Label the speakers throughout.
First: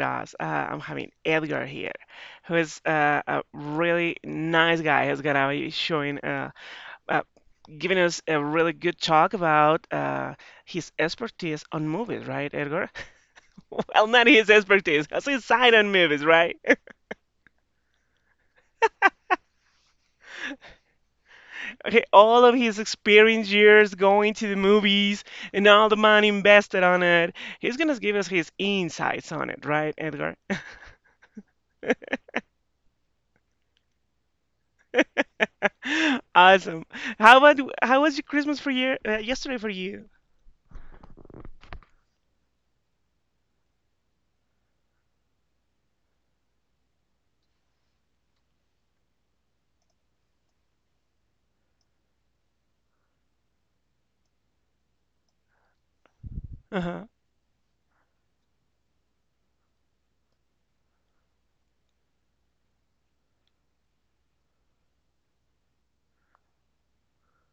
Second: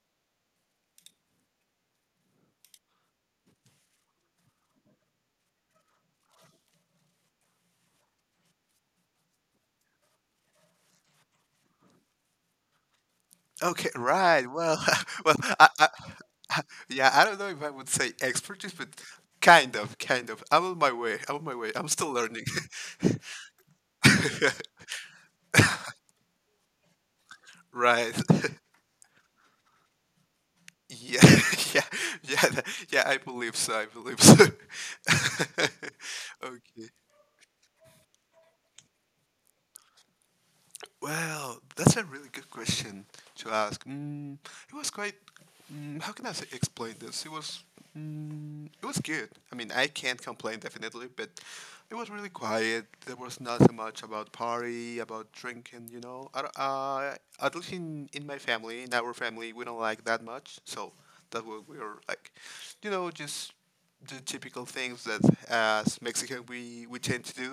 Speaker 1: us. I'm having Edgar here, who is a really nice guy who's gonna be showing, uh, giving us a really good talk about his expertise on movies, right, Edgar?
Speaker 2: Okay,
Speaker 1: Well, not
Speaker 2: right.
Speaker 1: his
Speaker 2: Well,
Speaker 1: expertise, his
Speaker 2: I,
Speaker 1: side
Speaker 2: I,
Speaker 1: on movies, right?
Speaker 2: yeah, I don't know if I would say expertise, but kind of, kind of. I'm on my way. I'm on my way. I'm
Speaker 1: Okay,
Speaker 2: still learning.
Speaker 1: all of his experience years going to the movies and all the money invested on it. He's gonna give
Speaker 2: Right.
Speaker 1: us his insights on it, right, Edgar?
Speaker 2: Yeah, yeah, yeah, yeah. I believe so. I believe so.
Speaker 1: Awesome.
Speaker 2: Okay.
Speaker 1: How about how was your Christmas for year yesterday for you?
Speaker 2: Well, that's a really good question to ask. It was quite. How can I say, explain this? It was. It was good. I mean, I can't complain definitely, but it was really quiet. There was not so much about party, about drinking. You know, I, don't-
Speaker 1: Uh-huh.
Speaker 2: At least in my family, in our family, we don't like that much. So that we were like, just the typical things that as Mexican we tend to do.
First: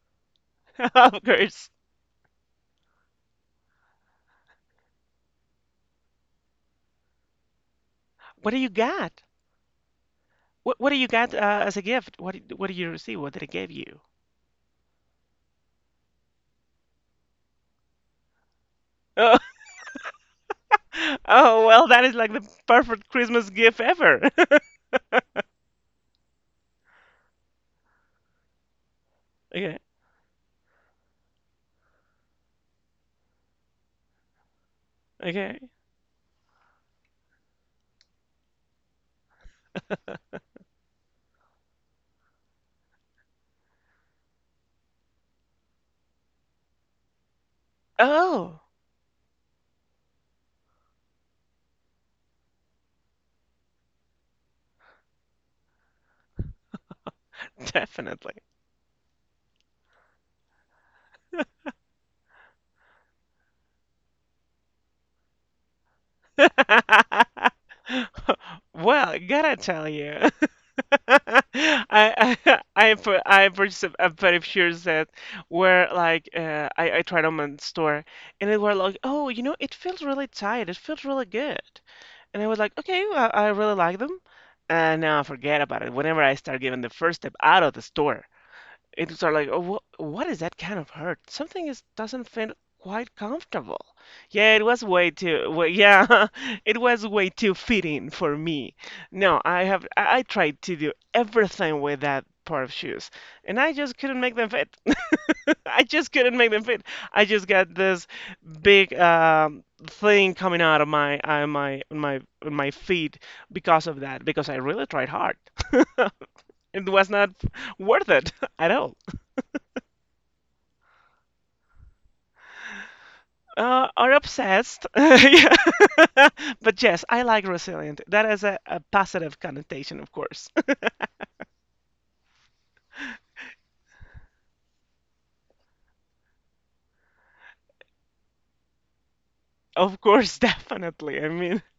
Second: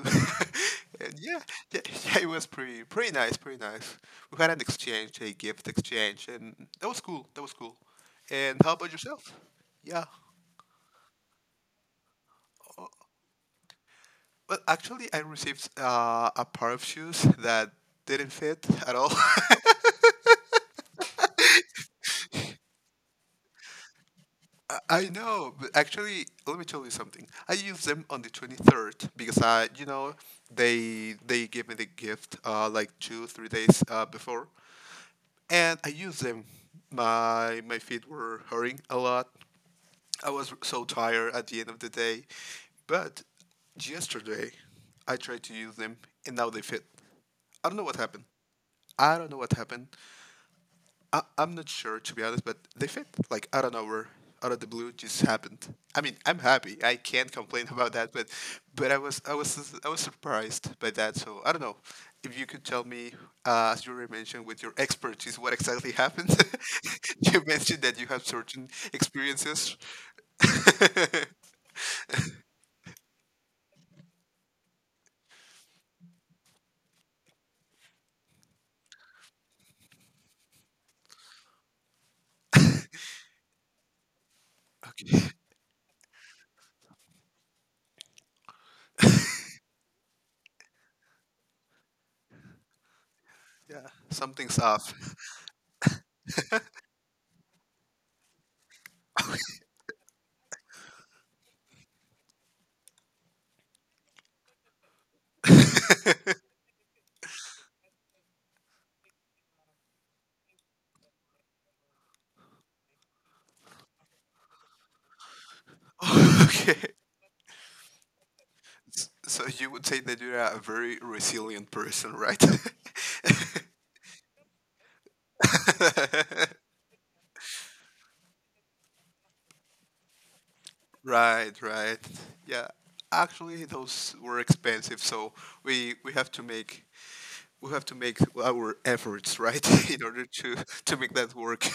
Speaker 2: And
Speaker 1: Of
Speaker 2: yeah,
Speaker 1: course.
Speaker 2: yeah, yeah, it was pretty nice, pretty nice. We had an exchange, a gift exchange, and that was cool. That was cool.
Speaker 1: What do
Speaker 2: And
Speaker 1: you
Speaker 2: how about
Speaker 1: got?
Speaker 2: yourself? Yeah.
Speaker 1: What do you got as a gift? What did you receive? What did it give you?
Speaker 2: Well, actually, I received a pair of shoes that didn't fit at all.
Speaker 1: Oh, oh well, that is like the perfect Christmas gift ever.
Speaker 2: I know, but actually, let me tell you something. I used them on the 23rd because
Speaker 1: Okay,
Speaker 2: they gave me the gift like 2, 3 days before.
Speaker 1: okay.
Speaker 2: And I used them. My feet were hurting a lot. I was so tired at the end of the day, but yesterday I tried to use them and now they fit. I don't know what happened.
Speaker 1: Oh,
Speaker 2: I don't know what happened, I'm not sure to be honest, but they fit like out of nowhere, out of the blue, just happened. I mean, I'm happy. I can't complain about that, but
Speaker 1: definitely.
Speaker 2: but I was surprised by that. So I don't know if you could tell me, as you already mentioned, with your expertise, what exactly happened. You mentioned that you have certain
Speaker 1: Well, gotta
Speaker 2: experiences.
Speaker 1: tell you. I purchased a pair of shoes that were like I tried them in store, and they were like, oh, you know, it feels really tight, it feels really good, and I was like, okay, well, I really like them, and now forget about it whenever I start giving the first step out of the store, it's are like, oh, what is that kind of hurt? Something is doesn't feel quite comfortable.
Speaker 2: Yeah,
Speaker 1: Yeah,
Speaker 2: something's
Speaker 1: it was
Speaker 2: off.
Speaker 1: yeah, it was way too fitting for me. No, I tried to do everything with that pair of shoes, and I just couldn't make them fit. I just couldn't make them fit. I just got this big thing coming out of my feet because of that, because I really tried hard. It
Speaker 2: Okay.
Speaker 1: was not worth it at all.
Speaker 2: So you would say that you're a very resilient person, right?
Speaker 1: Are obsessed. Yeah. But yes, I like resilient. That is a positive connotation, of course.
Speaker 2: Right, right. Yeah. Actually, those were expensive, so we we have to make we have to make our efforts, right,
Speaker 1: Of
Speaker 2: in order
Speaker 1: course,
Speaker 2: to make
Speaker 1: definitely. I
Speaker 2: that
Speaker 1: mean,
Speaker 2: work.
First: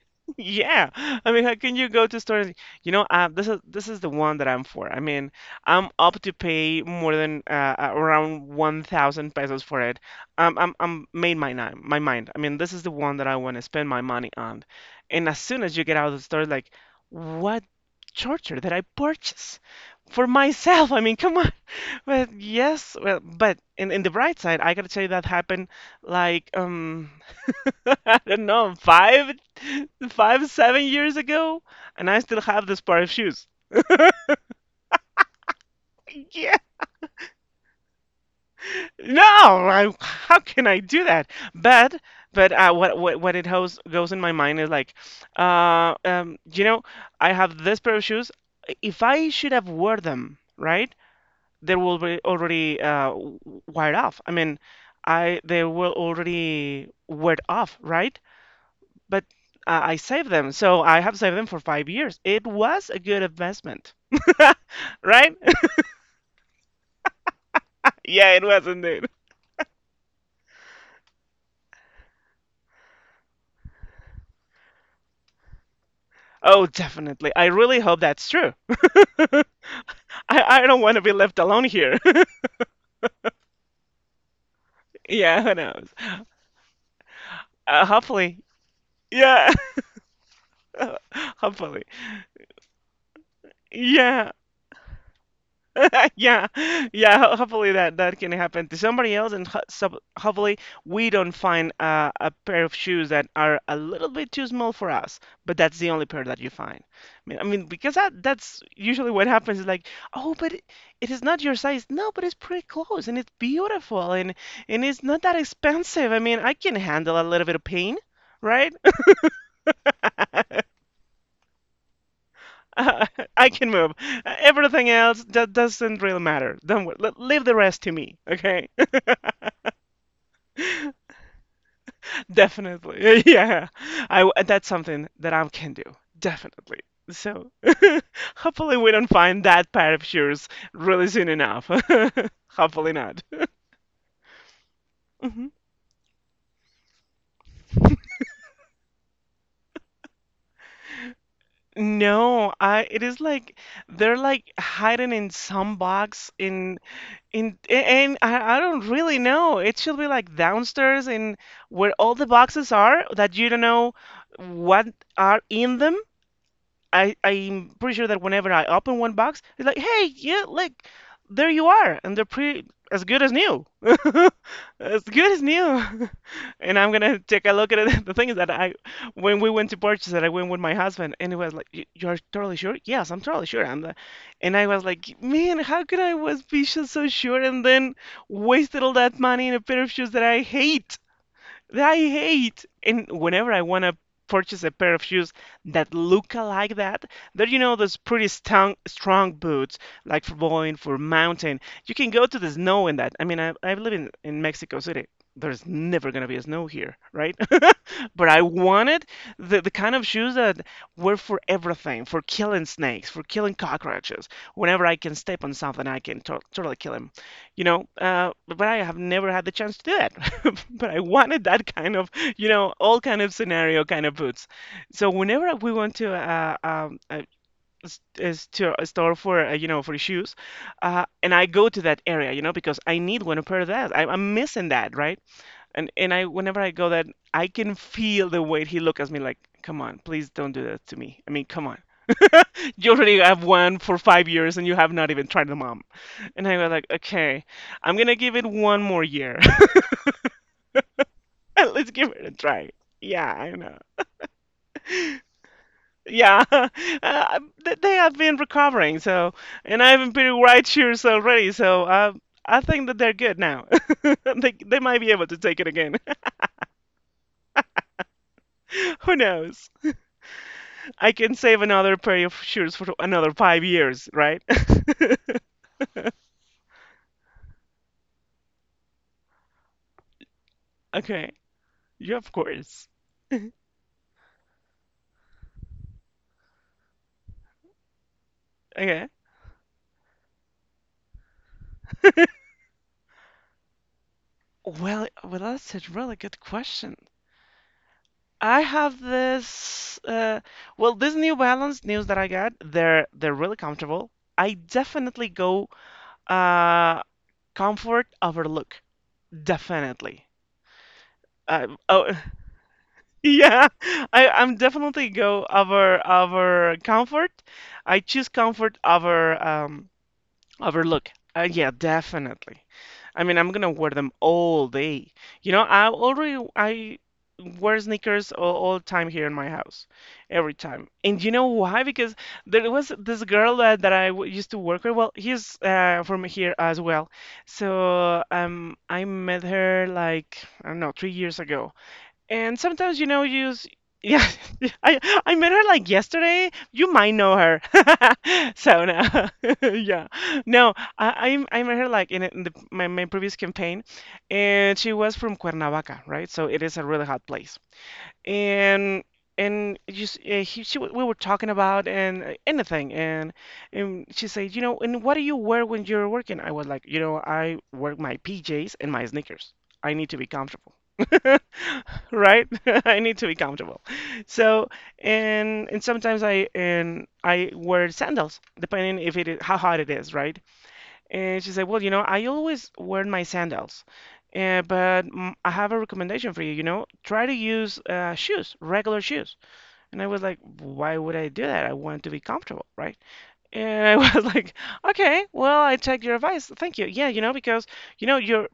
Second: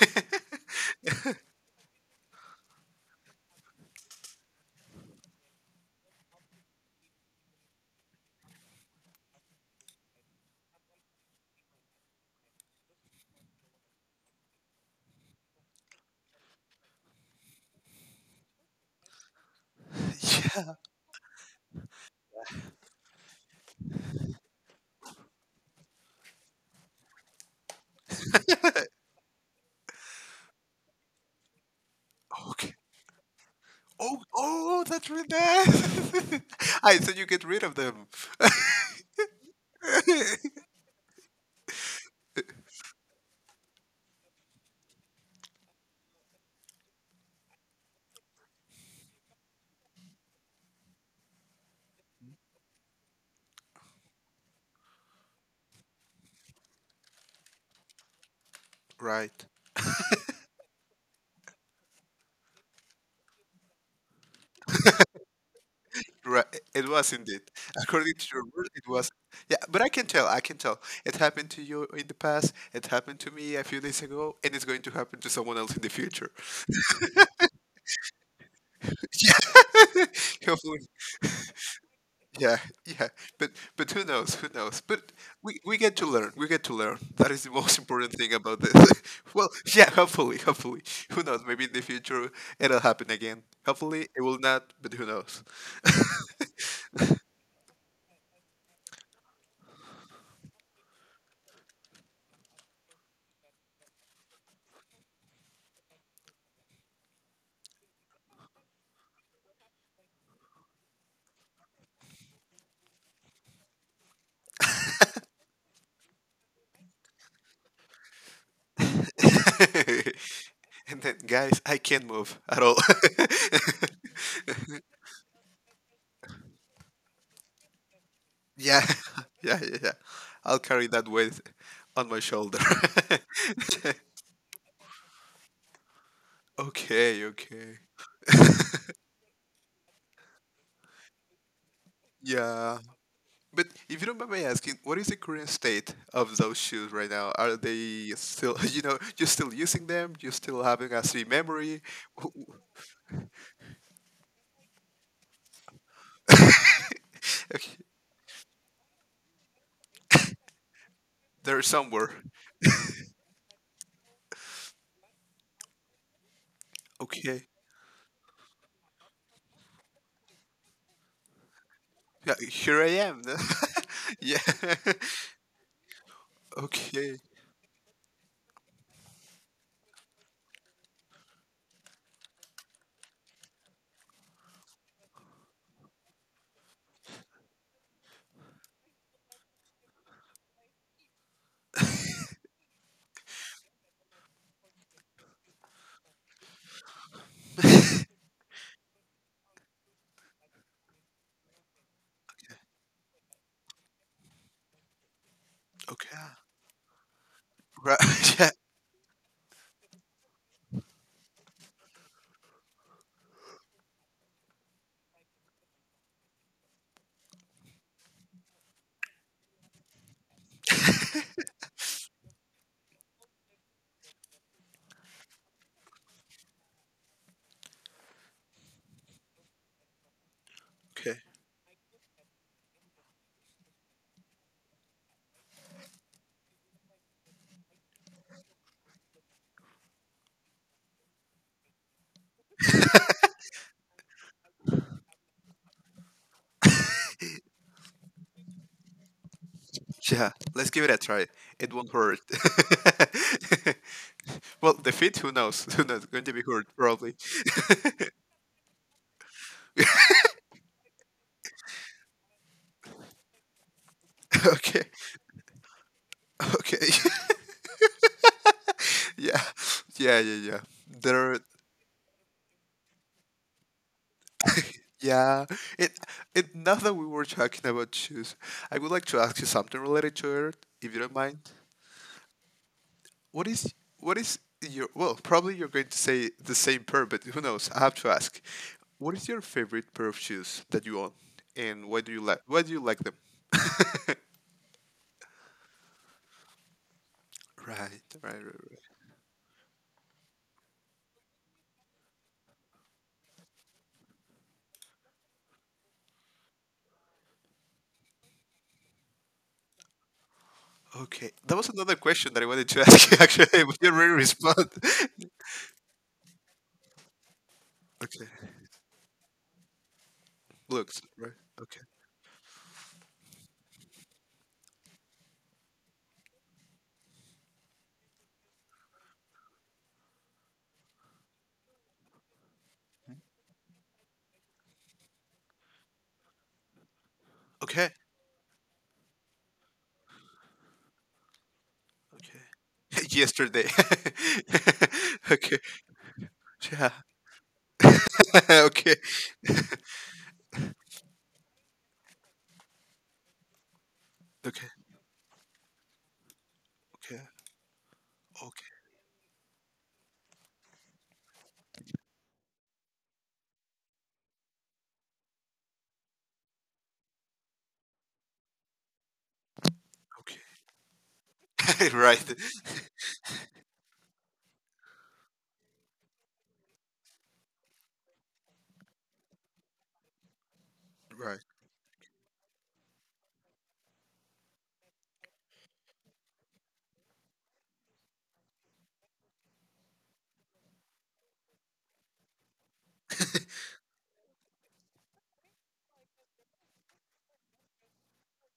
Speaker 1: yeah, I mean, how can you go to stores? You know, this is the one that I'm for. I mean, I'm up to pay more than around 1,000 pesos for it. I'm made my mind. I mean, this is the one that I want to spend my money on. And as soon as you get out of the store, like, what charger did I purchase for
Speaker 2: Yeah.
Speaker 1: myself? I mean, come on. But yes, well, but in the bright side, I gotta tell you that happened like I don't know, 7 years ago, and I still have
Speaker 2: Okay.
Speaker 1: this pair of shoes.
Speaker 2: Oh, that's really bad.
Speaker 1: Yeah,
Speaker 2: I thought you get rid of them.
Speaker 1: no, I, how can I do that? But, what it goes in my mind is like, you know, I have this pair of shoes. If I should have wore them, right, they will be already wired off. I mean, I they will already wear off, right? But
Speaker 2: Right.
Speaker 1: uh, I saved them, so I have saved them for 5 years. It was a good investment, right?
Speaker 2: Right. It was indeed. According to
Speaker 1: Yeah,
Speaker 2: your
Speaker 1: it was
Speaker 2: word, it
Speaker 1: indeed.
Speaker 2: was. Yeah, but I can tell. I can tell. It happened to you in the past. It happened to me a few days ago, and it's going to happen to someone else in the future.
Speaker 1: Oh, definitely. I really hope that's true. I
Speaker 2: Hopefully.
Speaker 1: don't want to be left alone here.
Speaker 2: Yeah, yeah, but but who knows? Who knows? But
Speaker 1: Yeah, who
Speaker 2: we
Speaker 1: knows?
Speaker 2: get to learn. We get to learn. That is the most important thing
Speaker 1: Hopefully.
Speaker 2: about this. Well,
Speaker 1: Yeah,
Speaker 2: yeah, hopefully, hopefully. Who knows? Maybe in the
Speaker 1: hopefully.
Speaker 2: future it'll happen again. Hopefully it
Speaker 1: Yeah,
Speaker 2: will not, but who knows?
Speaker 1: yeah, yeah. Hopefully that can happen to somebody else, and ho- sub hopefully we don't find a pair of shoes that are a little bit too small for us. But that's the only pair that you find. I mean, because that's usually what happens. Is like, oh, but it is not your size. No, but it's pretty close, and it's beautiful, and it's not that expensive. I mean, I can handle a little bit of pain, right?
Speaker 2: And then, guys, I can't move at all.
Speaker 1: Uh, I can move. Everything else that doesn't really matter. Don't wor- le- Leave the rest to me, okay?
Speaker 2: Yeah, yeah, yeah, yeah. I'll carry that weight on my shoulder.
Speaker 1: Definitely. Yeah. That's something that I can do. Definitely.
Speaker 2: Okay,
Speaker 1: So
Speaker 2: okay.
Speaker 1: hopefully we don't find that pair of shoes really soon enough.
Speaker 2: Yeah.
Speaker 1: Hopefully not.
Speaker 2: But if you don't mind me asking, what is the current
Speaker 1: Mhm.
Speaker 2: state of those shoes right now? Are they still, you're still using them? You're still having a three memory?
Speaker 1: No, I it is like they're like hiding in some box in
Speaker 2: Okay,
Speaker 1: and I don't really know. It should be like downstairs in
Speaker 2: they're
Speaker 1: where all
Speaker 2: somewhere.
Speaker 1: the boxes are that you don't know what are in them.
Speaker 2: Okay.
Speaker 1: I'm pretty sure that whenever I open one box, it's like, hey, yeah, like there you are, and they're
Speaker 2: Yeah,
Speaker 1: pretty
Speaker 2: here I
Speaker 1: as
Speaker 2: am.
Speaker 1: good as new,
Speaker 2: Yeah.
Speaker 1: as good as new. And I'm
Speaker 2: Okay.
Speaker 1: gonna take a look at it. The thing is that when we went to purchase it, I went with my husband, and it was like, You're totally sure? Yes, I'm totally sure. I'm the," and I was like, man, how could I was be so sure and then wasted all that money in a pair of shoes that I hate? That I hate. And whenever I want to purchase a pair of shoes that look like that, there, you know, those pretty strong, strong boots, like for going for mountain. You can go to the snow in that. I mean, I live in Mexico City. There's never
Speaker 2: Okay.
Speaker 1: gonna be a snow here, right?
Speaker 2: Right.
Speaker 1: But I
Speaker 2: Yeah.
Speaker 1: wanted the kind of shoes that were for everything, for killing snakes, for killing cockroaches. Whenever I can step on something, I can totally kill 'em, but I have never had the chance to do that. But I wanted that kind of, you know, all kind of scenario kind of boots, so whenever we went to a store for you know, for shoes,
Speaker 2: Okay.
Speaker 1: and I go to that area, you know, because I need one pair of that. I'm missing that, right? And I whenever I go that I can feel the way he look at me, like, come on, please don't do that to me, I mean, come on, you already have one for 5 years, and you have not even tried them out. And I was like, okay, I'm gonna give it one more year.
Speaker 2: Yeah. Let's give it a try. It
Speaker 1: Let's
Speaker 2: won't
Speaker 1: give
Speaker 2: hurt.
Speaker 1: it a try. Yeah, I know.
Speaker 2: Well, the fit. Who knows? Who knows? Going to be
Speaker 1: Yeah,
Speaker 2: hurt, probably.
Speaker 1: they have been recovering, so, and I've been pretty white cheers already, so I think that they're good now. They
Speaker 2: Okay.
Speaker 1: might be able to take it again.
Speaker 2: Okay.
Speaker 1: Who
Speaker 2: Yeah.
Speaker 1: knows?
Speaker 2: Yeah. Yeah. Yeah.
Speaker 1: I can
Speaker 2: There.
Speaker 1: save another pair of shoes for another 5 years, right?
Speaker 2: Yeah, it it now that we were talking about shoes, I would like to ask you something related to it, if you don't
Speaker 1: Okay,
Speaker 2: mind.
Speaker 1: yeah, of course.
Speaker 2: What is what is your well, probably you're going to say the same pair, but who knows? I have to ask.
Speaker 1: Okay.
Speaker 2: What is your favorite pair of shoes that you own, and why do you like them?
Speaker 1: Well, that's a really good question.
Speaker 2: Right, right, right,
Speaker 1: I
Speaker 2: right.
Speaker 1: have this. Well, this New Balance news that I got, they're really comfortable. I definitely go uh, comfort over look, definitely.
Speaker 2: Okay, that was another
Speaker 1: Oh,
Speaker 2: question that I wanted to ask you actually,
Speaker 1: yeah,
Speaker 2: but you already
Speaker 1: I'm
Speaker 2: respond.
Speaker 1: definitely go over comfort. I
Speaker 2: Okay,
Speaker 1: choose comfort over
Speaker 2: looks
Speaker 1: overlook.
Speaker 2: right.
Speaker 1: Yeah,
Speaker 2: Okay,
Speaker 1: definitely. I mean, I'm gonna wear them all day. You know, I wear sneakers all the time here in my house, every time. And you know why? Because there was this girl that I w used to work with. Well, he's from here as well.
Speaker 2: okay,
Speaker 1: So I met her like, I don't know, 3 years ago. And sometimes,
Speaker 2: okay.
Speaker 1: you know, you
Speaker 2: Yesterday.
Speaker 1: s yeah, I I met
Speaker 2: Okay.
Speaker 1: her like yesterday.
Speaker 2: Yeah.
Speaker 1: You might know her. So
Speaker 2: Okay.
Speaker 1: no, yeah, no, I met her like in my previous campaign,
Speaker 2: Okay.
Speaker 1: and she was from Cuernavaca, right? So it is a really
Speaker 2: Okay.
Speaker 1: hot place. And and just we were talking about and anything, and she said, you know, and what do you wear when you're working? I was like, you know, I work my PJs and my sneakers. I need to be
Speaker 2: Okay.
Speaker 1: comfortable.
Speaker 2: Okay. Right.
Speaker 1: Right? I need to be comfortable. So, and sometimes I wear sandals, depending if it is, how hot it is, right?
Speaker 2: Right.
Speaker 1: And she said, well, you know, I always wear my sandals, but I have a recommendation for you. You know, try to use shoes, regular shoes. And I was like, why would I do that? I want to be comfortable, right? And I was like, okay, well, I take your advice. Thank you. Yeah, you know, because you know your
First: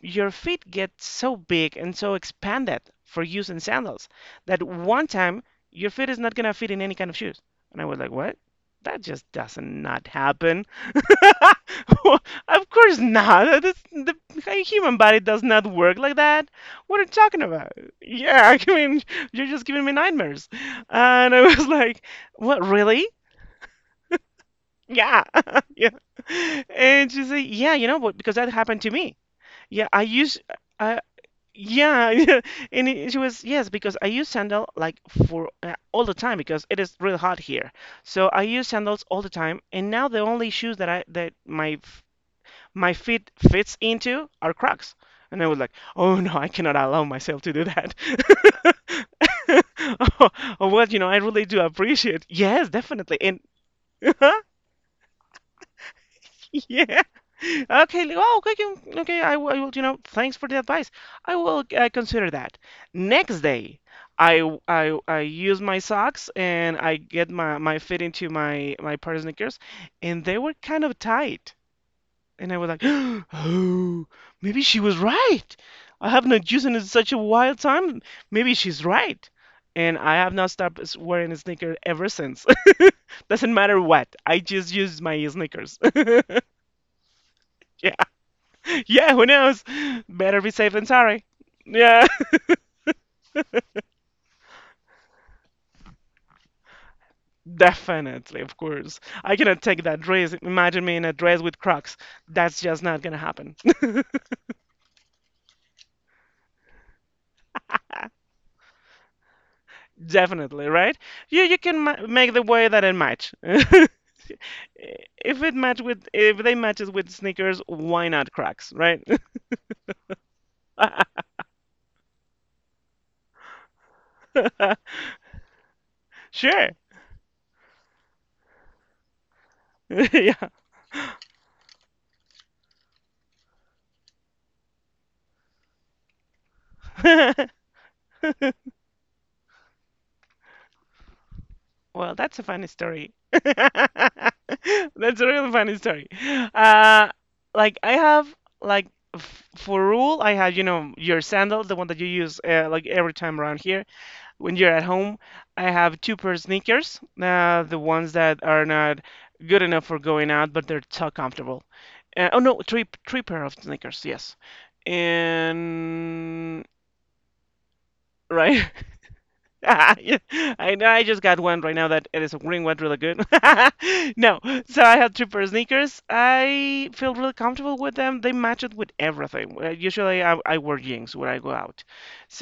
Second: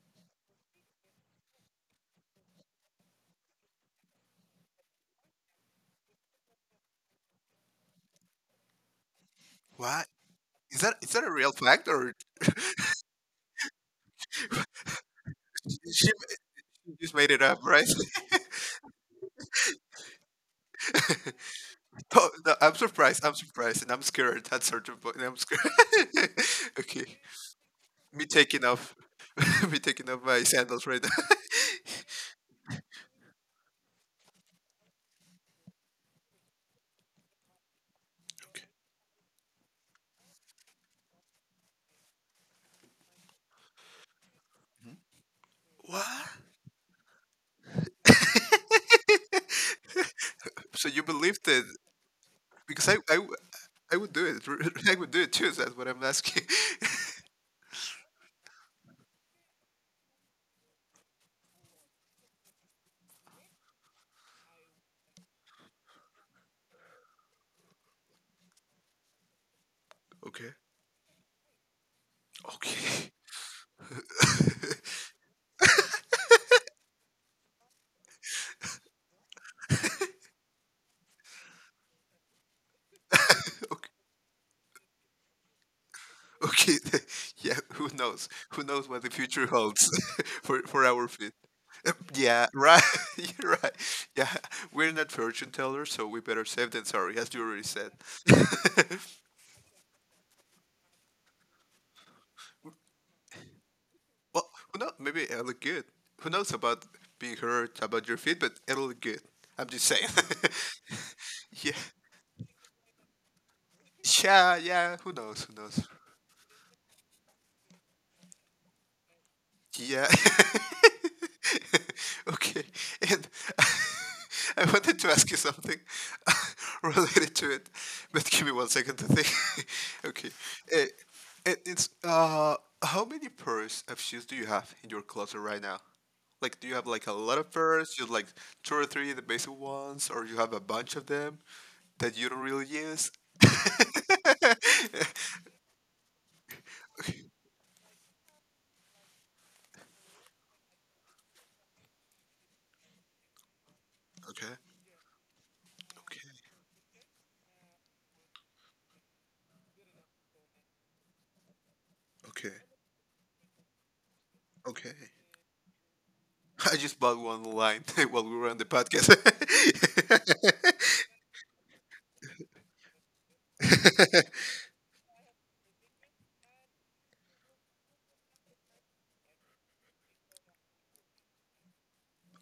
Speaker 1: feet get so big and so expanded for using sandals that one time your feet is not gonna fit in any kind of shoes. And I was like, what? That just doesn't not
Speaker 2: What?
Speaker 1: happen.
Speaker 2: Is that a real fact or
Speaker 1: Well, of course not. This, the human body does not work
Speaker 2: she
Speaker 1: like that. What are you
Speaker 2: just made
Speaker 1: talking
Speaker 2: it up,
Speaker 1: about?
Speaker 2: right?
Speaker 1: Yeah, I mean, you're just giving me nightmares. And I was like,
Speaker 2: Oh, no,
Speaker 1: what,
Speaker 2: I'm
Speaker 1: really?
Speaker 2: surprised. I'm surprised, and I'm scared at certain point.
Speaker 1: Yeah.
Speaker 2: I'm scared.
Speaker 1: Yeah.
Speaker 2: Okay,
Speaker 1: And she's like, yeah, you know what?
Speaker 2: me
Speaker 1: Because that
Speaker 2: taking
Speaker 1: happened to
Speaker 2: off,
Speaker 1: me.
Speaker 2: me
Speaker 1: Yeah, I
Speaker 2: taking off
Speaker 1: use,
Speaker 2: my sandals
Speaker 1: uh,
Speaker 2: right now.
Speaker 1: yeah. Yeah. She was, yes, because I use sandal like for all the time because it is real hot here. So I use sandals all the time. And now the only shoes that I, that my, f- my feet fits into are Crocs. And I was like, oh
Speaker 2: What?
Speaker 1: no, I cannot allow myself to do that. Oh, well,
Speaker 2: So
Speaker 1: you
Speaker 2: you
Speaker 1: know, I really
Speaker 2: believed
Speaker 1: do
Speaker 2: it
Speaker 1: appreciate. Yes,
Speaker 2: because I, I,
Speaker 1: definitely.
Speaker 2: w-
Speaker 1: And
Speaker 2: I would do it. I would do it too. That's what I'm asking.
Speaker 1: yeah. Oh, okay. Okay. Okay, I will, you know, thanks for the advice. I will consider that. Next day, I use my socks and I get my fit into my pair of sneakers, and they
Speaker 2: Okay.
Speaker 1: were kind of tight. And I was like,
Speaker 2: Okay.
Speaker 1: oh, maybe she was right. I have not used it in such a wild time. Maybe she's right. And I have not stopped wearing a sneaker ever since. Doesn't matter
Speaker 2: Okay.
Speaker 1: what. I just use my sneakers.
Speaker 2: Okay, yeah, who knows? Who knows what the
Speaker 1: Yeah, who
Speaker 2: future
Speaker 1: knows?
Speaker 2: holds
Speaker 1: Better be
Speaker 2: for
Speaker 1: safe
Speaker 2: for
Speaker 1: than
Speaker 2: our
Speaker 1: sorry.
Speaker 2: feet?
Speaker 1: Yeah,
Speaker 2: Yeah, right. You're right. Yeah, we're not fortune tellers, so we better safe than sorry, as you already said.
Speaker 1: definitely, of course. I cannot take that dress. Imagine me in a dress with Crocs. That's just not gonna happen.
Speaker 2: Well, who knows? Maybe it'll look good. Who knows about being hurt about your feet, but it'll look good. I'm just saying.
Speaker 1: Definitely, right? You
Speaker 2: Yeah,
Speaker 1: can ma make the way that it match.
Speaker 2: yeah, yeah. Who
Speaker 1: If
Speaker 2: knows? Who
Speaker 1: it match
Speaker 2: knows?
Speaker 1: with if they matches with sneakers, why not Crocs, right?
Speaker 2: Yeah. Okay. And I wanted to ask you something
Speaker 1: Sure.
Speaker 2: related to it, but give me one second to think. Okay. Eh, and it's how many pairs of shoes do you have in your closet right now? Like do you have like a
Speaker 1: Yeah.
Speaker 2: lot of pairs, you like two or three the basic ones, or you have a bunch of them
Speaker 1: Well,
Speaker 2: that you
Speaker 1: that's
Speaker 2: don't
Speaker 1: a funny
Speaker 2: really use?
Speaker 1: story. That's a really funny story. Uh, like I have, like, f for rule, I have, you know, your sandals, the one that you use like every time around here
Speaker 2: Okay.
Speaker 1: when you're at home. I have two
Speaker 2: Okay.
Speaker 1: pair of sneakers, the ones that are not good enough for going out, but they're so comfortable. Oh
Speaker 2: Okay.
Speaker 1: no, three pair of sneakers, yes,
Speaker 2: Okay.
Speaker 1: and
Speaker 2: I just bought one line while we were on the
Speaker 1: right.
Speaker 2: podcast.
Speaker 1: Yeah, I know I just got one right now that it is a green one really good. No, so I have two pair of sneakers. I feel really comfortable with them. They match it with everything. Usually I wear jeans when I go out.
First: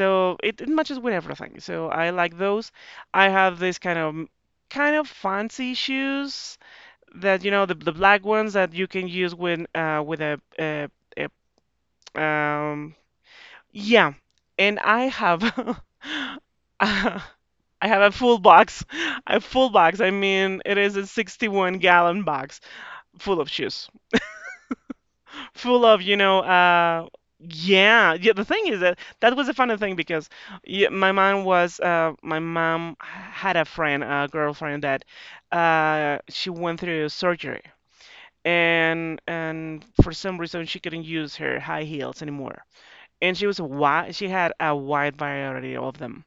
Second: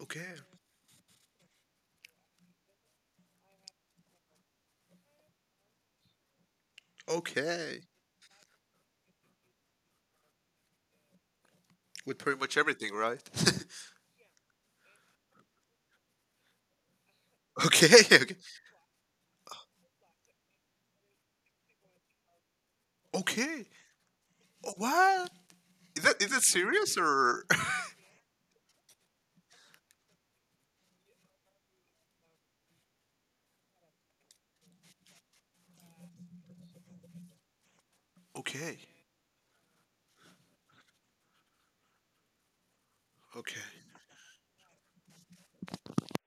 Speaker 2: Okay.
Speaker 1: it matches with everything. So I like those. I have this kind of fancy shoes that you know
Speaker 2: Okay.
Speaker 1: the black ones that you can use with a,
Speaker 2: With
Speaker 1: a
Speaker 2: pretty much everything,
Speaker 1: um
Speaker 2: right?
Speaker 1: yeah. And I have I
Speaker 2: Okay.
Speaker 1: have a
Speaker 2: Okay.
Speaker 1: full box. A full box. I mean, it is a 61-gallon box full of
Speaker 2: Okay.
Speaker 1: shoes,
Speaker 2: Oh, what?
Speaker 1: full of,
Speaker 2: Is
Speaker 1: you
Speaker 2: that is
Speaker 1: know,
Speaker 2: that serious or?
Speaker 1: yeah, The thing is that that was a funny thing because yeah, my mom had a friend, a girlfriend that she went through surgery,
Speaker 2: Okay.
Speaker 1: and for some reason she couldn't use her high heels anymore. And
Speaker 2: Okay.
Speaker 1: she had a wide variety of them.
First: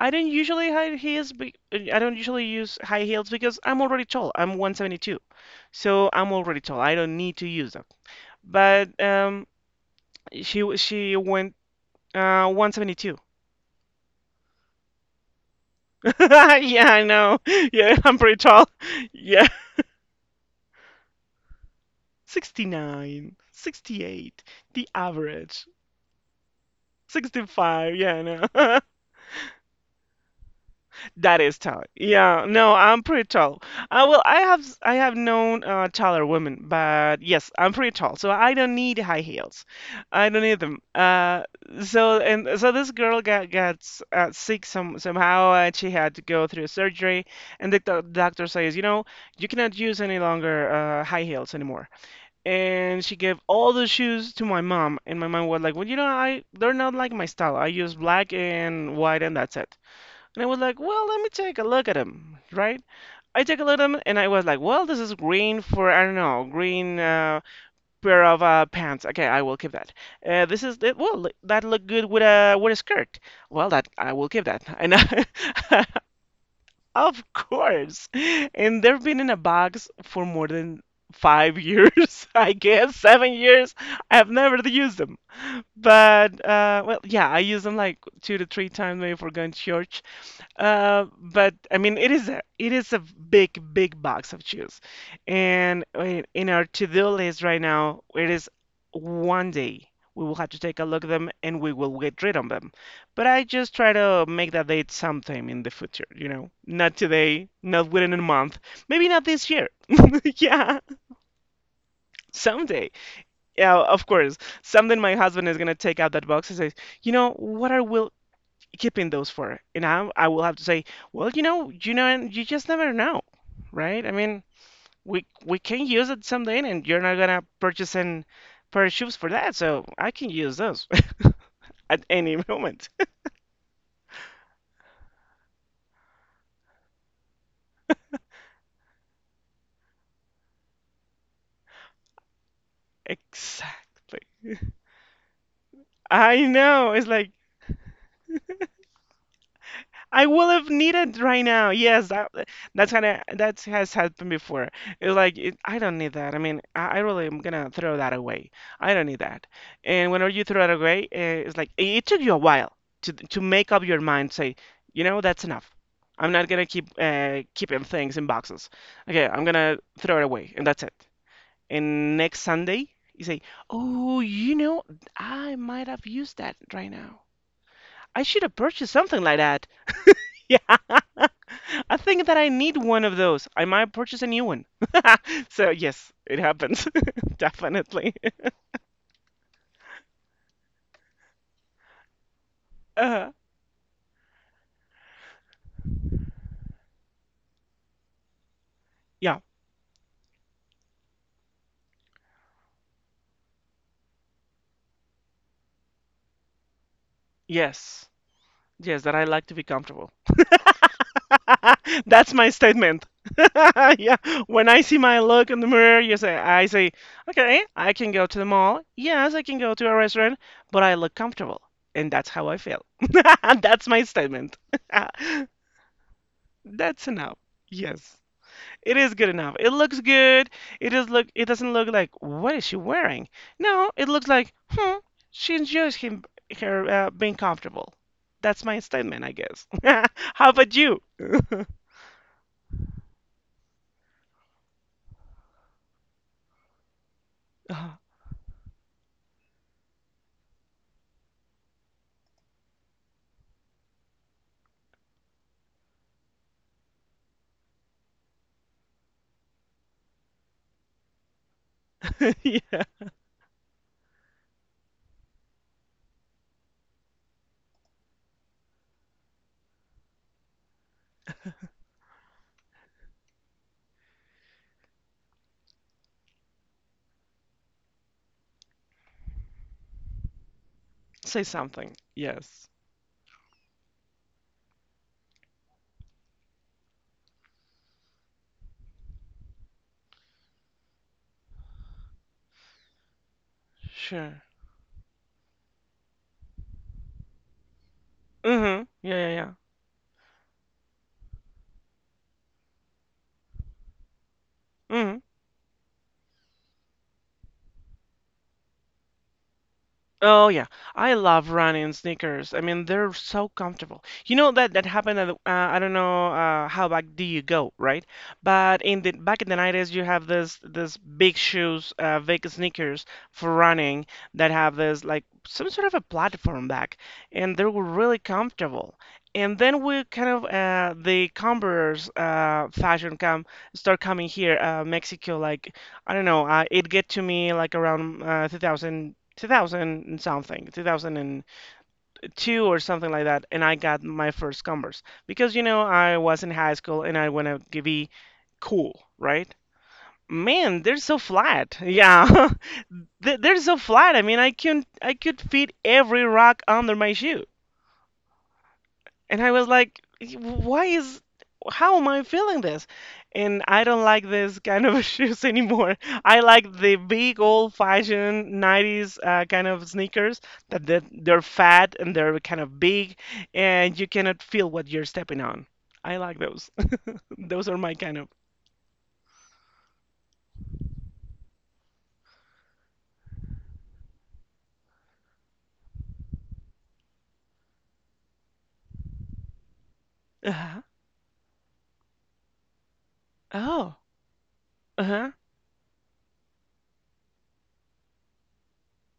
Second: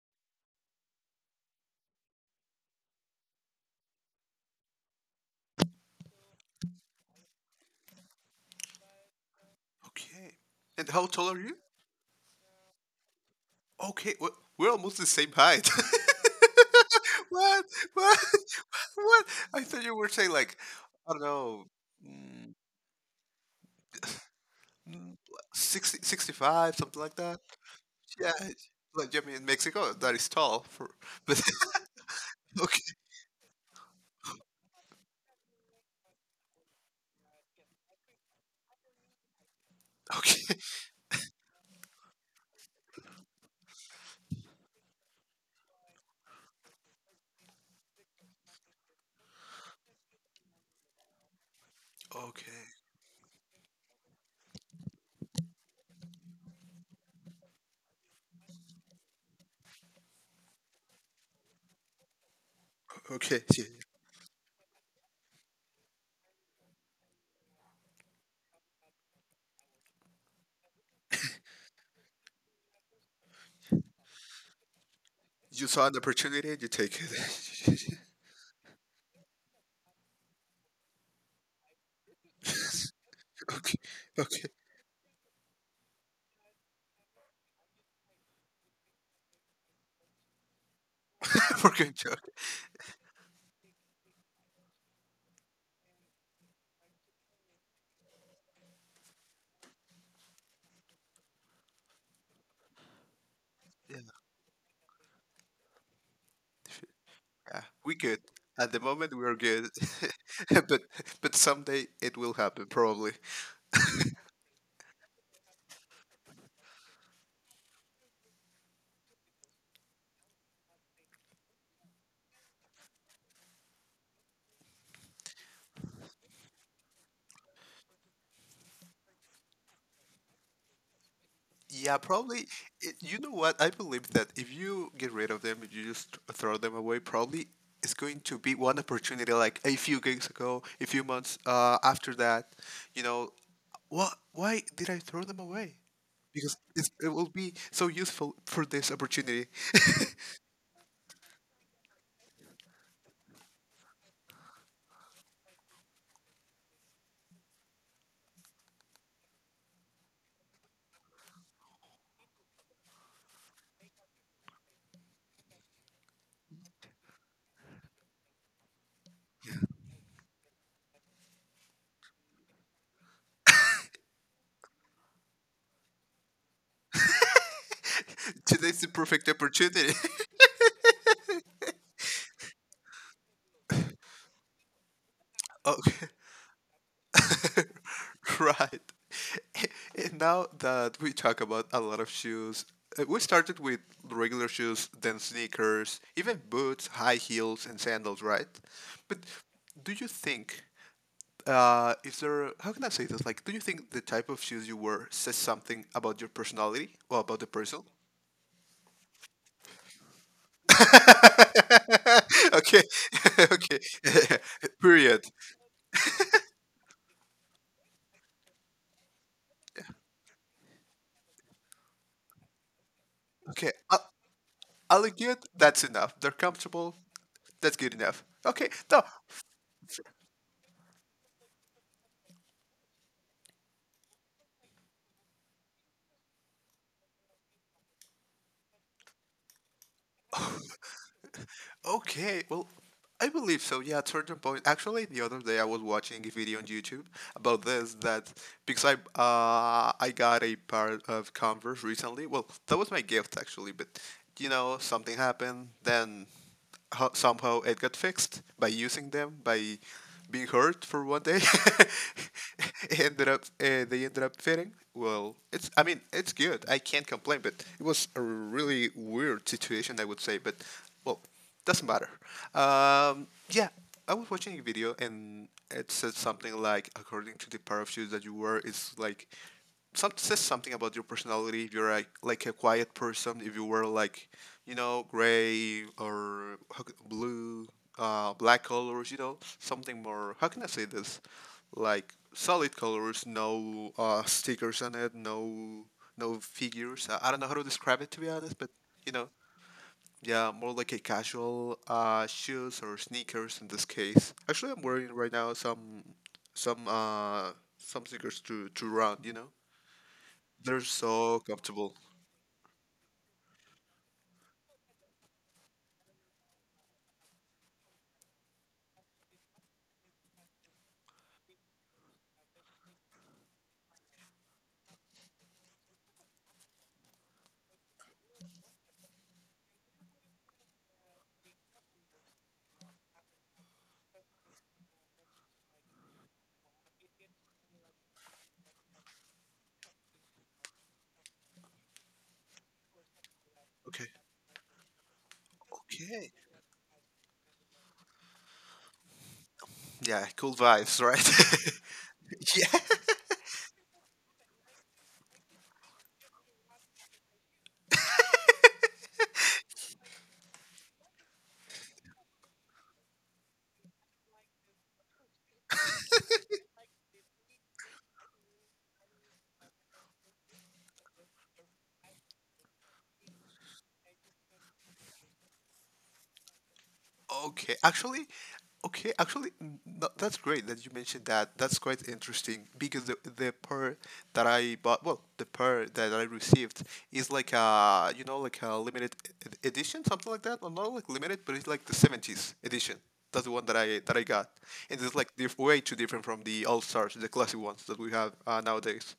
Speaker 1: I don't usually use high heels because I'm already tall. I'm 172, so I'm already tall. I don't need to use them. But
Speaker 2: Okay. And how
Speaker 1: she
Speaker 2: tall are
Speaker 1: went
Speaker 2: you?
Speaker 1: 172.
Speaker 2: Okay. We're almost the same height.
Speaker 1: Yeah, I know.
Speaker 2: What?
Speaker 1: Yeah, I'm
Speaker 2: What?
Speaker 1: pretty tall.
Speaker 2: What?
Speaker 1: Yeah,
Speaker 2: I thought you were saying like I don't know. mm,
Speaker 1: 69, 68, the
Speaker 2: mm,
Speaker 1: average,
Speaker 2: 60, 65, something like that.
Speaker 1: 65. Yeah, I
Speaker 2: Yeah,
Speaker 1: know.
Speaker 2: like yeah, I mean, in Mexico, that is tall for. But
Speaker 1: That is tall. Yeah, no,
Speaker 2: okay,
Speaker 1: I'm pretty tall. Well, I have known taller women, but yes, I'm pretty tall, so I don't need high heels. I don't
Speaker 2: okay,
Speaker 1: need them. And so this girl got sick somehow, and she had to go through surgery. And the doctor says, you know, you cannot use any longer high heels anymore.
Speaker 2: okay,
Speaker 1: And she gave all the shoes to my mom, and my mom was like, well, you know, I they're not like my style. I use black and white, and that's it. And I was like, well, let me take a look at them, right?
Speaker 2: okay.
Speaker 1: I take a
Speaker 2: You
Speaker 1: look at them and I was like, well, this is green for, I don't know, green pair of pants. Okay, I will keep that. Well, that looked good with with a skirt. Well, that I will keep that. And I,
Speaker 2: you saw an opportunity, you take
Speaker 1: of
Speaker 2: it.
Speaker 1: course. And they've been in a box for more than 5 years, I guess, seven years.
Speaker 2: Okay,
Speaker 1: I've
Speaker 2: okay.
Speaker 1: never used them. But well, yeah, I use them like two to three times maybe for going to church. But
Speaker 2: We're
Speaker 1: I
Speaker 2: good.
Speaker 1: mean,
Speaker 2: Joke.
Speaker 1: it is a big, big box of shoes, and in our to-do list right now, it is one day we will have to take a look at them and we will get rid of them. But I just try
Speaker 2: Yeah,
Speaker 1: to make that date sometime in the future, you know, not today,
Speaker 2: yeah,
Speaker 1: not
Speaker 2: we
Speaker 1: within a
Speaker 2: good.
Speaker 1: month,
Speaker 2: At the
Speaker 1: maybe
Speaker 2: moment,
Speaker 1: not
Speaker 2: we are
Speaker 1: this
Speaker 2: good,
Speaker 1: year. Yeah,
Speaker 2: but but someday it will happen,
Speaker 1: someday.
Speaker 2: probably.
Speaker 1: Yeah, of course. Someday my husband is gonna take out that box and say, you know, what are we keeping those for. I will have to say, well, you know, and you just never know, right? I mean, we can use it someday, and you're not gonna purchase an pair of shoes for that, so I can use those
Speaker 2: Yeah,
Speaker 1: at any
Speaker 2: probably.
Speaker 1: moment.
Speaker 2: You know what? I believe that if you get rid of them, if you just throw them away, probably it's going to be one opportunity like a few gigs ago, a few months after that. You know, what?
Speaker 1: Exactly.
Speaker 2: Why did I throw them away?
Speaker 1: I
Speaker 2: Because it's,
Speaker 1: know. It's
Speaker 2: it will
Speaker 1: like
Speaker 2: be so useful for this opportunity.
Speaker 1: I will have needed right now. Yes, that that's kind of that has happened before. It's like I don't need that. I mean, I really am gonna throw that away. I don't need that. And whenever you throw it away, it's like it took you a while to make up your mind. Say, you know, that's enough. I'm not gonna keep keeping things in boxes. Okay, I'm gonna throw it away, and that's it. And next Sunday, you say, oh, you know, I might have used that right now. I should have
Speaker 2: Today's the
Speaker 1: purchased something
Speaker 2: perfect
Speaker 1: like that.
Speaker 2: opportunity.
Speaker 1: Yeah. I think that I need one of those. I might purchase a new one. So
Speaker 2: Oh,
Speaker 1: yes, it happens. Definitely.
Speaker 2: right. And now that we talk about a lot of shoes, we
Speaker 1: Uh,
Speaker 2: started with regular shoes, then sneakers, even boots, high heels, and sandals, right? But
Speaker 1: yeah.
Speaker 2: do you think, is there, how can I say this? Like, do you think the type of shoes you wear says something about your personality or about the person?
Speaker 1: Yes. Yes, that I like to be comfortable. That's my
Speaker 2: Okay,
Speaker 1: statement.
Speaker 2: okay,
Speaker 1: Yeah. When I see my
Speaker 2: period.
Speaker 1: look in the mirror, you say I say, okay, I can go to the mall. Yes, I can go to a restaurant, but I look comfortable. And that's how I feel.
Speaker 2: Okay,
Speaker 1: That's
Speaker 2: I,
Speaker 1: my statement.
Speaker 2: I'll get that's enough. They're comfortable.
Speaker 1: That's enough.
Speaker 2: That's good
Speaker 1: Yes.
Speaker 2: enough. Okay,
Speaker 1: It
Speaker 2: no,
Speaker 1: is good enough. It looks good. It is look. It doesn't look like what is she wearing? No, it looks like hmm. She enjoys him her being comfortable. That's my statement, I guess. How about you?
Speaker 2: okay, well, I believe so. Yeah, at certain point. Actually, the other day I was watching a video on YouTube about this that because I got a pair of Converse recently. Well, that was my gift actually, but you know something happened. Then somehow it got fixed by using them by being hurt for one day.
Speaker 1: Yeah.
Speaker 2: it ended up They ended up fitting. Well, it's I mean it's good. I can't complain, but it was a really weird situation I would say. But well doesn't matter. Yeah, I was watching a video and it said something like, according to the pair of shoes that you wear, it's like some says something about your
Speaker 1: Say
Speaker 2: personality. If you're
Speaker 1: something.
Speaker 2: like a
Speaker 1: Yes.
Speaker 2: quiet person, if you wear like, gray or blue, black colors, something more. How can I say this? Like solid colors, no
Speaker 1: Sure.
Speaker 2: stickers on it, no figures. I don't know how to describe it to be honest, but
Speaker 1: Mhm.
Speaker 2: you
Speaker 1: Yeah, yeah,
Speaker 2: know.
Speaker 1: yeah.
Speaker 2: Yeah, more like a casual shoes or sneakers in this case. Actually, I'm wearing
Speaker 1: Mm-hmm.
Speaker 2: right now some uh some sneakers to run.
Speaker 1: Oh yeah,
Speaker 2: They're
Speaker 1: I
Speaker 2: so
Speaker 1: love running
Speaker 2: comfortable.
Speaker 1: sneakers. I mean, they're so comfortable. You know that that happened at, I don't know how back do you go, right? But in the 90s, you have this big shoes, big sneakers for running that have this like some sort of a platform back, and they were really comfortable. And then we kind of the Converse fashion come start coming here, Mexico like. I don't know. It get to me like around 2000, and something, 2002 or something like that, and I got
Speaker 2: Okay.
Speaker 1: my first Converse because you know I
Speaker 2: Okay.
Speaker 1: was in high school and I wanna be cool, right?
Speaker 2: Yeah, cool
Speaker 1: Man, they're
Speaker 2: vibes,
Speaker 1: so flat.
Speaker 2: right?
Speaker 1: Yeah,
Speaker 2: Yeah.
Speaker 1: They- they're so flat. I mean, I could fit every rock under my shoe. And I was like, why is, how am I feeling this? And I don't like this kind of shoes anymore. I like the big old-fashioned 90s kind of sneakers that they're fat and they're kind of big and you cannot feel what you're stepping on. I like those. Those
Speaker 2: Okay,
Speaker 1: are my kind of,
Speaker 2: actually, okay, actually, no, that's great that you mentioned that. That's quite interesting because the pair that I bought, well, the pair that I received is like a like a limited edition, something like that. Well,
Speaker 1: uh-huh.
Speaker 2: not like limited, but it's like the 70s edition. That's the one that I
Speaker 1: Oh,
Speaker 2: that I got, and it's
Speaker 1: uh-huh.
Speaker 2: like way too different from the All Stars, the classic ones that we have nowadays.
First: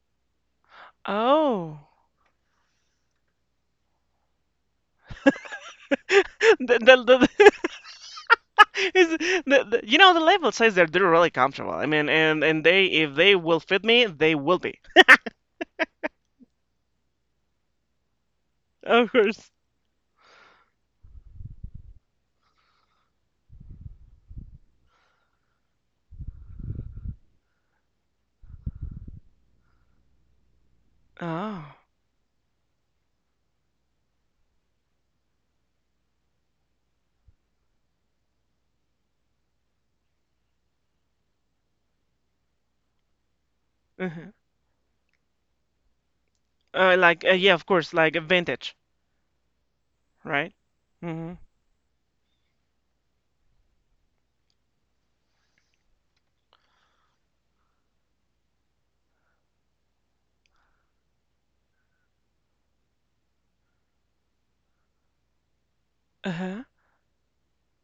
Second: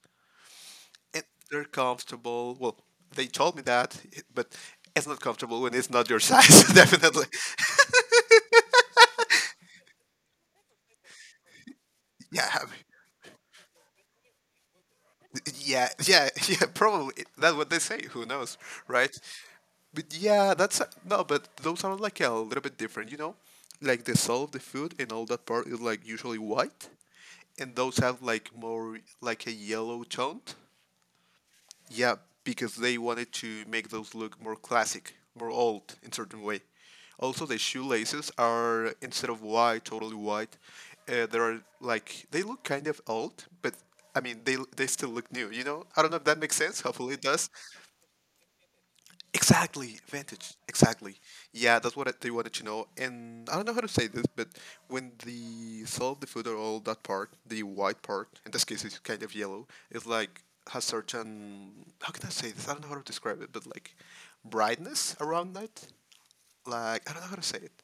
Speaker 2: And they're
Speaker 1: Oh.
Speaker 2: comfortable. Well, they told me that, but it's not comfortable when it's not your size,
Speaker 1: The, the,
Speaker 2: definitely.
Speaker 1: the, is the, you know the label says that they're really comfortable. I mean, and
Speaker 2: Yeah,
Speaker 1: they if they will fit me, they will be.
Speaker 2: yeah, yeah, yeah, probably. That's what they say. Who knows,
Speaker 1: Of
Speaker 2: right?
Speaker 1: course.
Speaker 2: But yeah, that's no, but those are like a little bit different, you know? Like the soul of the food and all that part is like usually white, and those have like more like a yellow tone.
Speaker 1: Oh.
Speaker 2: Yeah, because they wanted to make those look more classic, more old in certain way. Also, the shoelaces are instead of white, totally white. They are like they look kind of old, but I
Speaker 1: Uh-huh.
Speaker 2: mean they still look new. You know, I don't know if that makes sense. Hopefully, it
Speaker 1: Like
Speaker 2: does.
Speaker 1: yeah, of course, like a vintage,
Speaker 2: Exactly,
Speaker 1: right?
Speaker 2: vintage. Exactly.
Speaker 1: Mm-hmm.
Speaker 2: Yeah, that's what they wanted to know. And I don't know how to say this, but when they sell the food or all that part, the white part, in this case, it's kind of yellow. It's like has certain how can I say this? I don't know how to describe it, but like brightness around that.
Speaker 1: Uh-huh.
Speaker 2: Like I don't know how to say it.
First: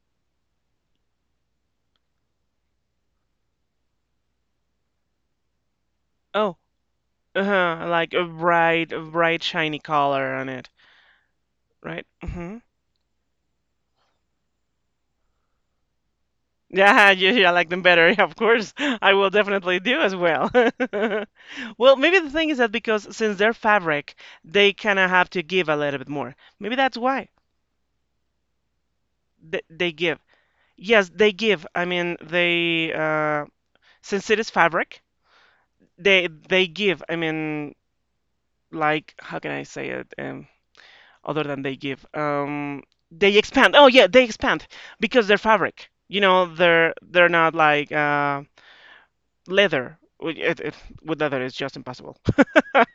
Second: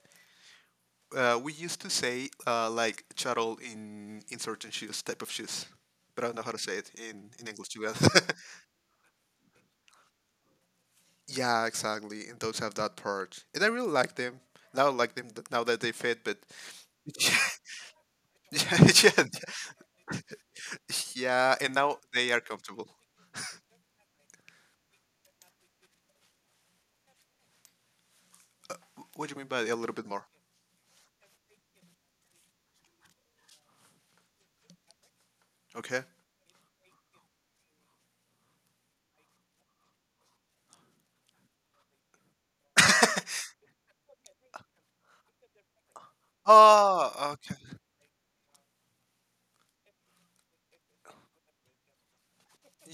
Speaker 2: We used to say like chattel in certain shoes, type of shoes, but I don't know how
Speaker 1: Oh.
Speaker 2: to say it in English too
Speaker 1: Uh-huh.
Speaker 2: well.
Speaker 1: Like a bright shiny color on it,
Speaker 2: Yeah,
Speaker 1: right?
Speaker 2: exactly. And
Speaker 1: Mm-hmm.
Speaker 2: those have that part, and I really like them. Now I like them now that they fit, but
Speaker 1: Yeah, yeah,
Speaker 2: yeah,
Speaker 1: yeah, I like them better. Yeah, of
Speaker 2: yeah,
Speaker 1: course. I
Speaker 2: yeah,
Speaker 1: will definitely do as well.
Speaker 2: yeah, and
Speaker 1: Well,
Speaker 2: now
Speaker 1: maybe the
Speaker 2: they are
Speaker 1: thing is that
Speaker 2: comfortable.
Speaker 1: because since they're fabric, they kind of have to give a little bit more. Maybe that's why
Speaker 2: What do you mean by a
Speaker 1: they
Speaker 2: little bit
Speaker 1: give.
Speaker 2: more?
Speaker 1: Yes, they give. I mean, they since it is fabric,
Speaker 2: Okay.
Speaker 1: they give. I mean, like, how can I say it, other than they give? They expand. Oh yeah, they expand because they're fabric. They're
Speaker 2: Oh,
Speaker 1: not
Speaker 2: okay.
Speaker 1: like leather. With leather it's just impossible.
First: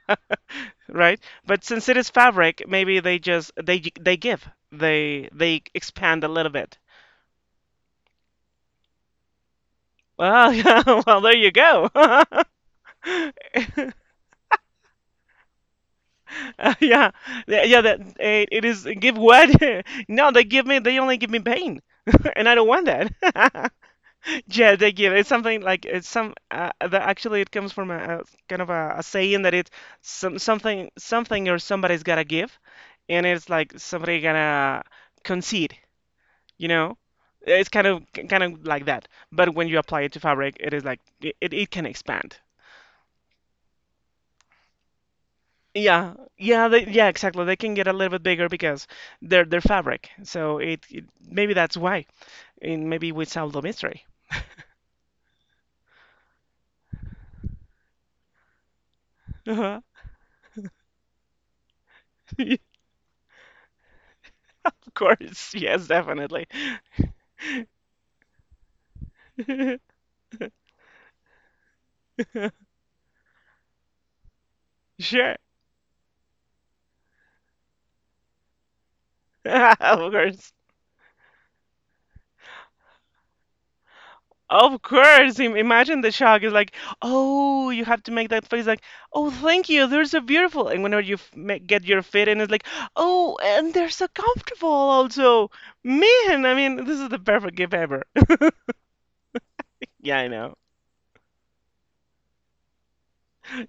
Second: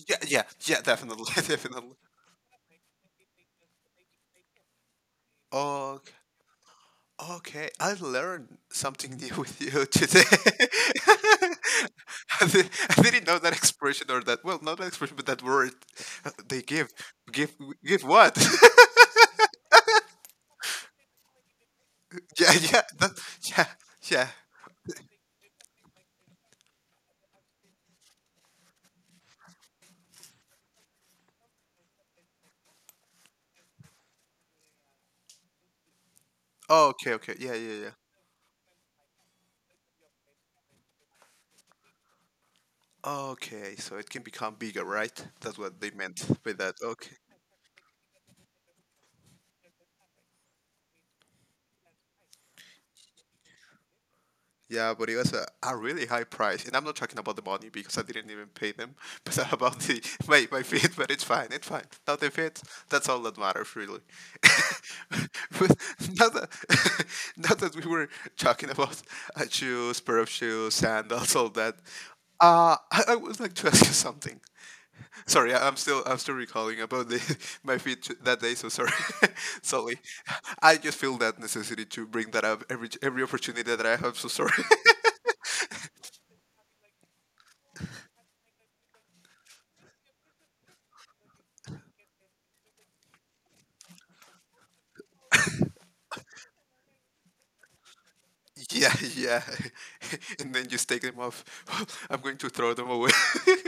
Speaker 2: Yeah, yeah, yeah,
Speaker 1: Right,
Speaker 2: definitely,
Speaker 1: but since
Speaker 2: definitely.
Speaker 1: it is fabric, maybe they give. They
Speaker 2: Okay,
Speaker 1: expand a little bit.
Speaker 2: okay. I learned something new with you today.
Speaker 1: Well, yeah, well, there you go.
Speaker 2: I di- I didn't know that expression or that, well, not that expression, but that word. They give,
Speaker 1: Yeah,
Speaker 2: give,
Speaker 1: yeah, yeah, that
Speaker 2: give what?
Speaker 1: it is, give what? No, they only give me pain. And
Speaker 2: Yeah,
Speaker 1: I don't
Speaker 2: yeah,
Speaker 1: want
Speaker 2: that, yeah,
Speaker 1: that.
Speaker 2: yeah.
Speaker 1: Yeah, they give. It's something like it's some. Actually, it comes from a kind of a saying that it's something, something, or somebody's gotta give, and it's like somebody gonna concede. You
Speaker 2: Oh,
Speaker 1: know,
Speaker 2: okay, okay. Yeah,
Speaker 1: it's
Speaker 2: yeah,
Speaker 1: kind
Speaker 2: yeah.
Speaker 1: of like that. But when you apply it to fabric, it is like it can expand.
Speaker 2: Okay, so it can become bigger, right? That's what they
Speaker 1: Yeah,
Speaker 2: meant by
Speaker 1: yeah,
Speaker 2: that.
Speaker 1: yeah,
Speaker 2: Okay.
Speaker 1: exactly. They can get a little bit bigger because they're fabric. So it, maybe that's why, and maybe we solve the mystery.
Speaker 2: Yeah, but it was a really high price. And I'm not talking about the money because I didn't even pay them, but about the my feet, but it's fine, it's fine. Now the fit, that's all that matters really.
Speaker 1: Of course,
Speaker 2: But
Speaker 1: yes,
Speaker 2: now
Speaker 1: definitely.
Speaker 2: that now that we were talking about shoes, pair of shoes, sandals, all that, I would like to ask you something.
Speaker 1: Sure.
Speaker 2: Sorry, I'm still recalling about the my feet that day. So sorry,
Speaker 1: Of
Speaker 2: sorry.
Speaker 1: course.
Speaker 2: I just feel that necessity to bring that up every opportunity that I have. So sorry.
Speaker 1: Of course. Imagine the shock is like, oh, you have to make that face like, oh, thank you, they're so beautiful. And whenever you get your fit in, it's like, oh, and they're so comfortable also. Man, I mean, this is the perfect gift ever.
Speaker 2: Yeah, yeah.
Speaker 1: Yeah, I know.
Speaker 2: And then just take them off. I'm going to throw them away.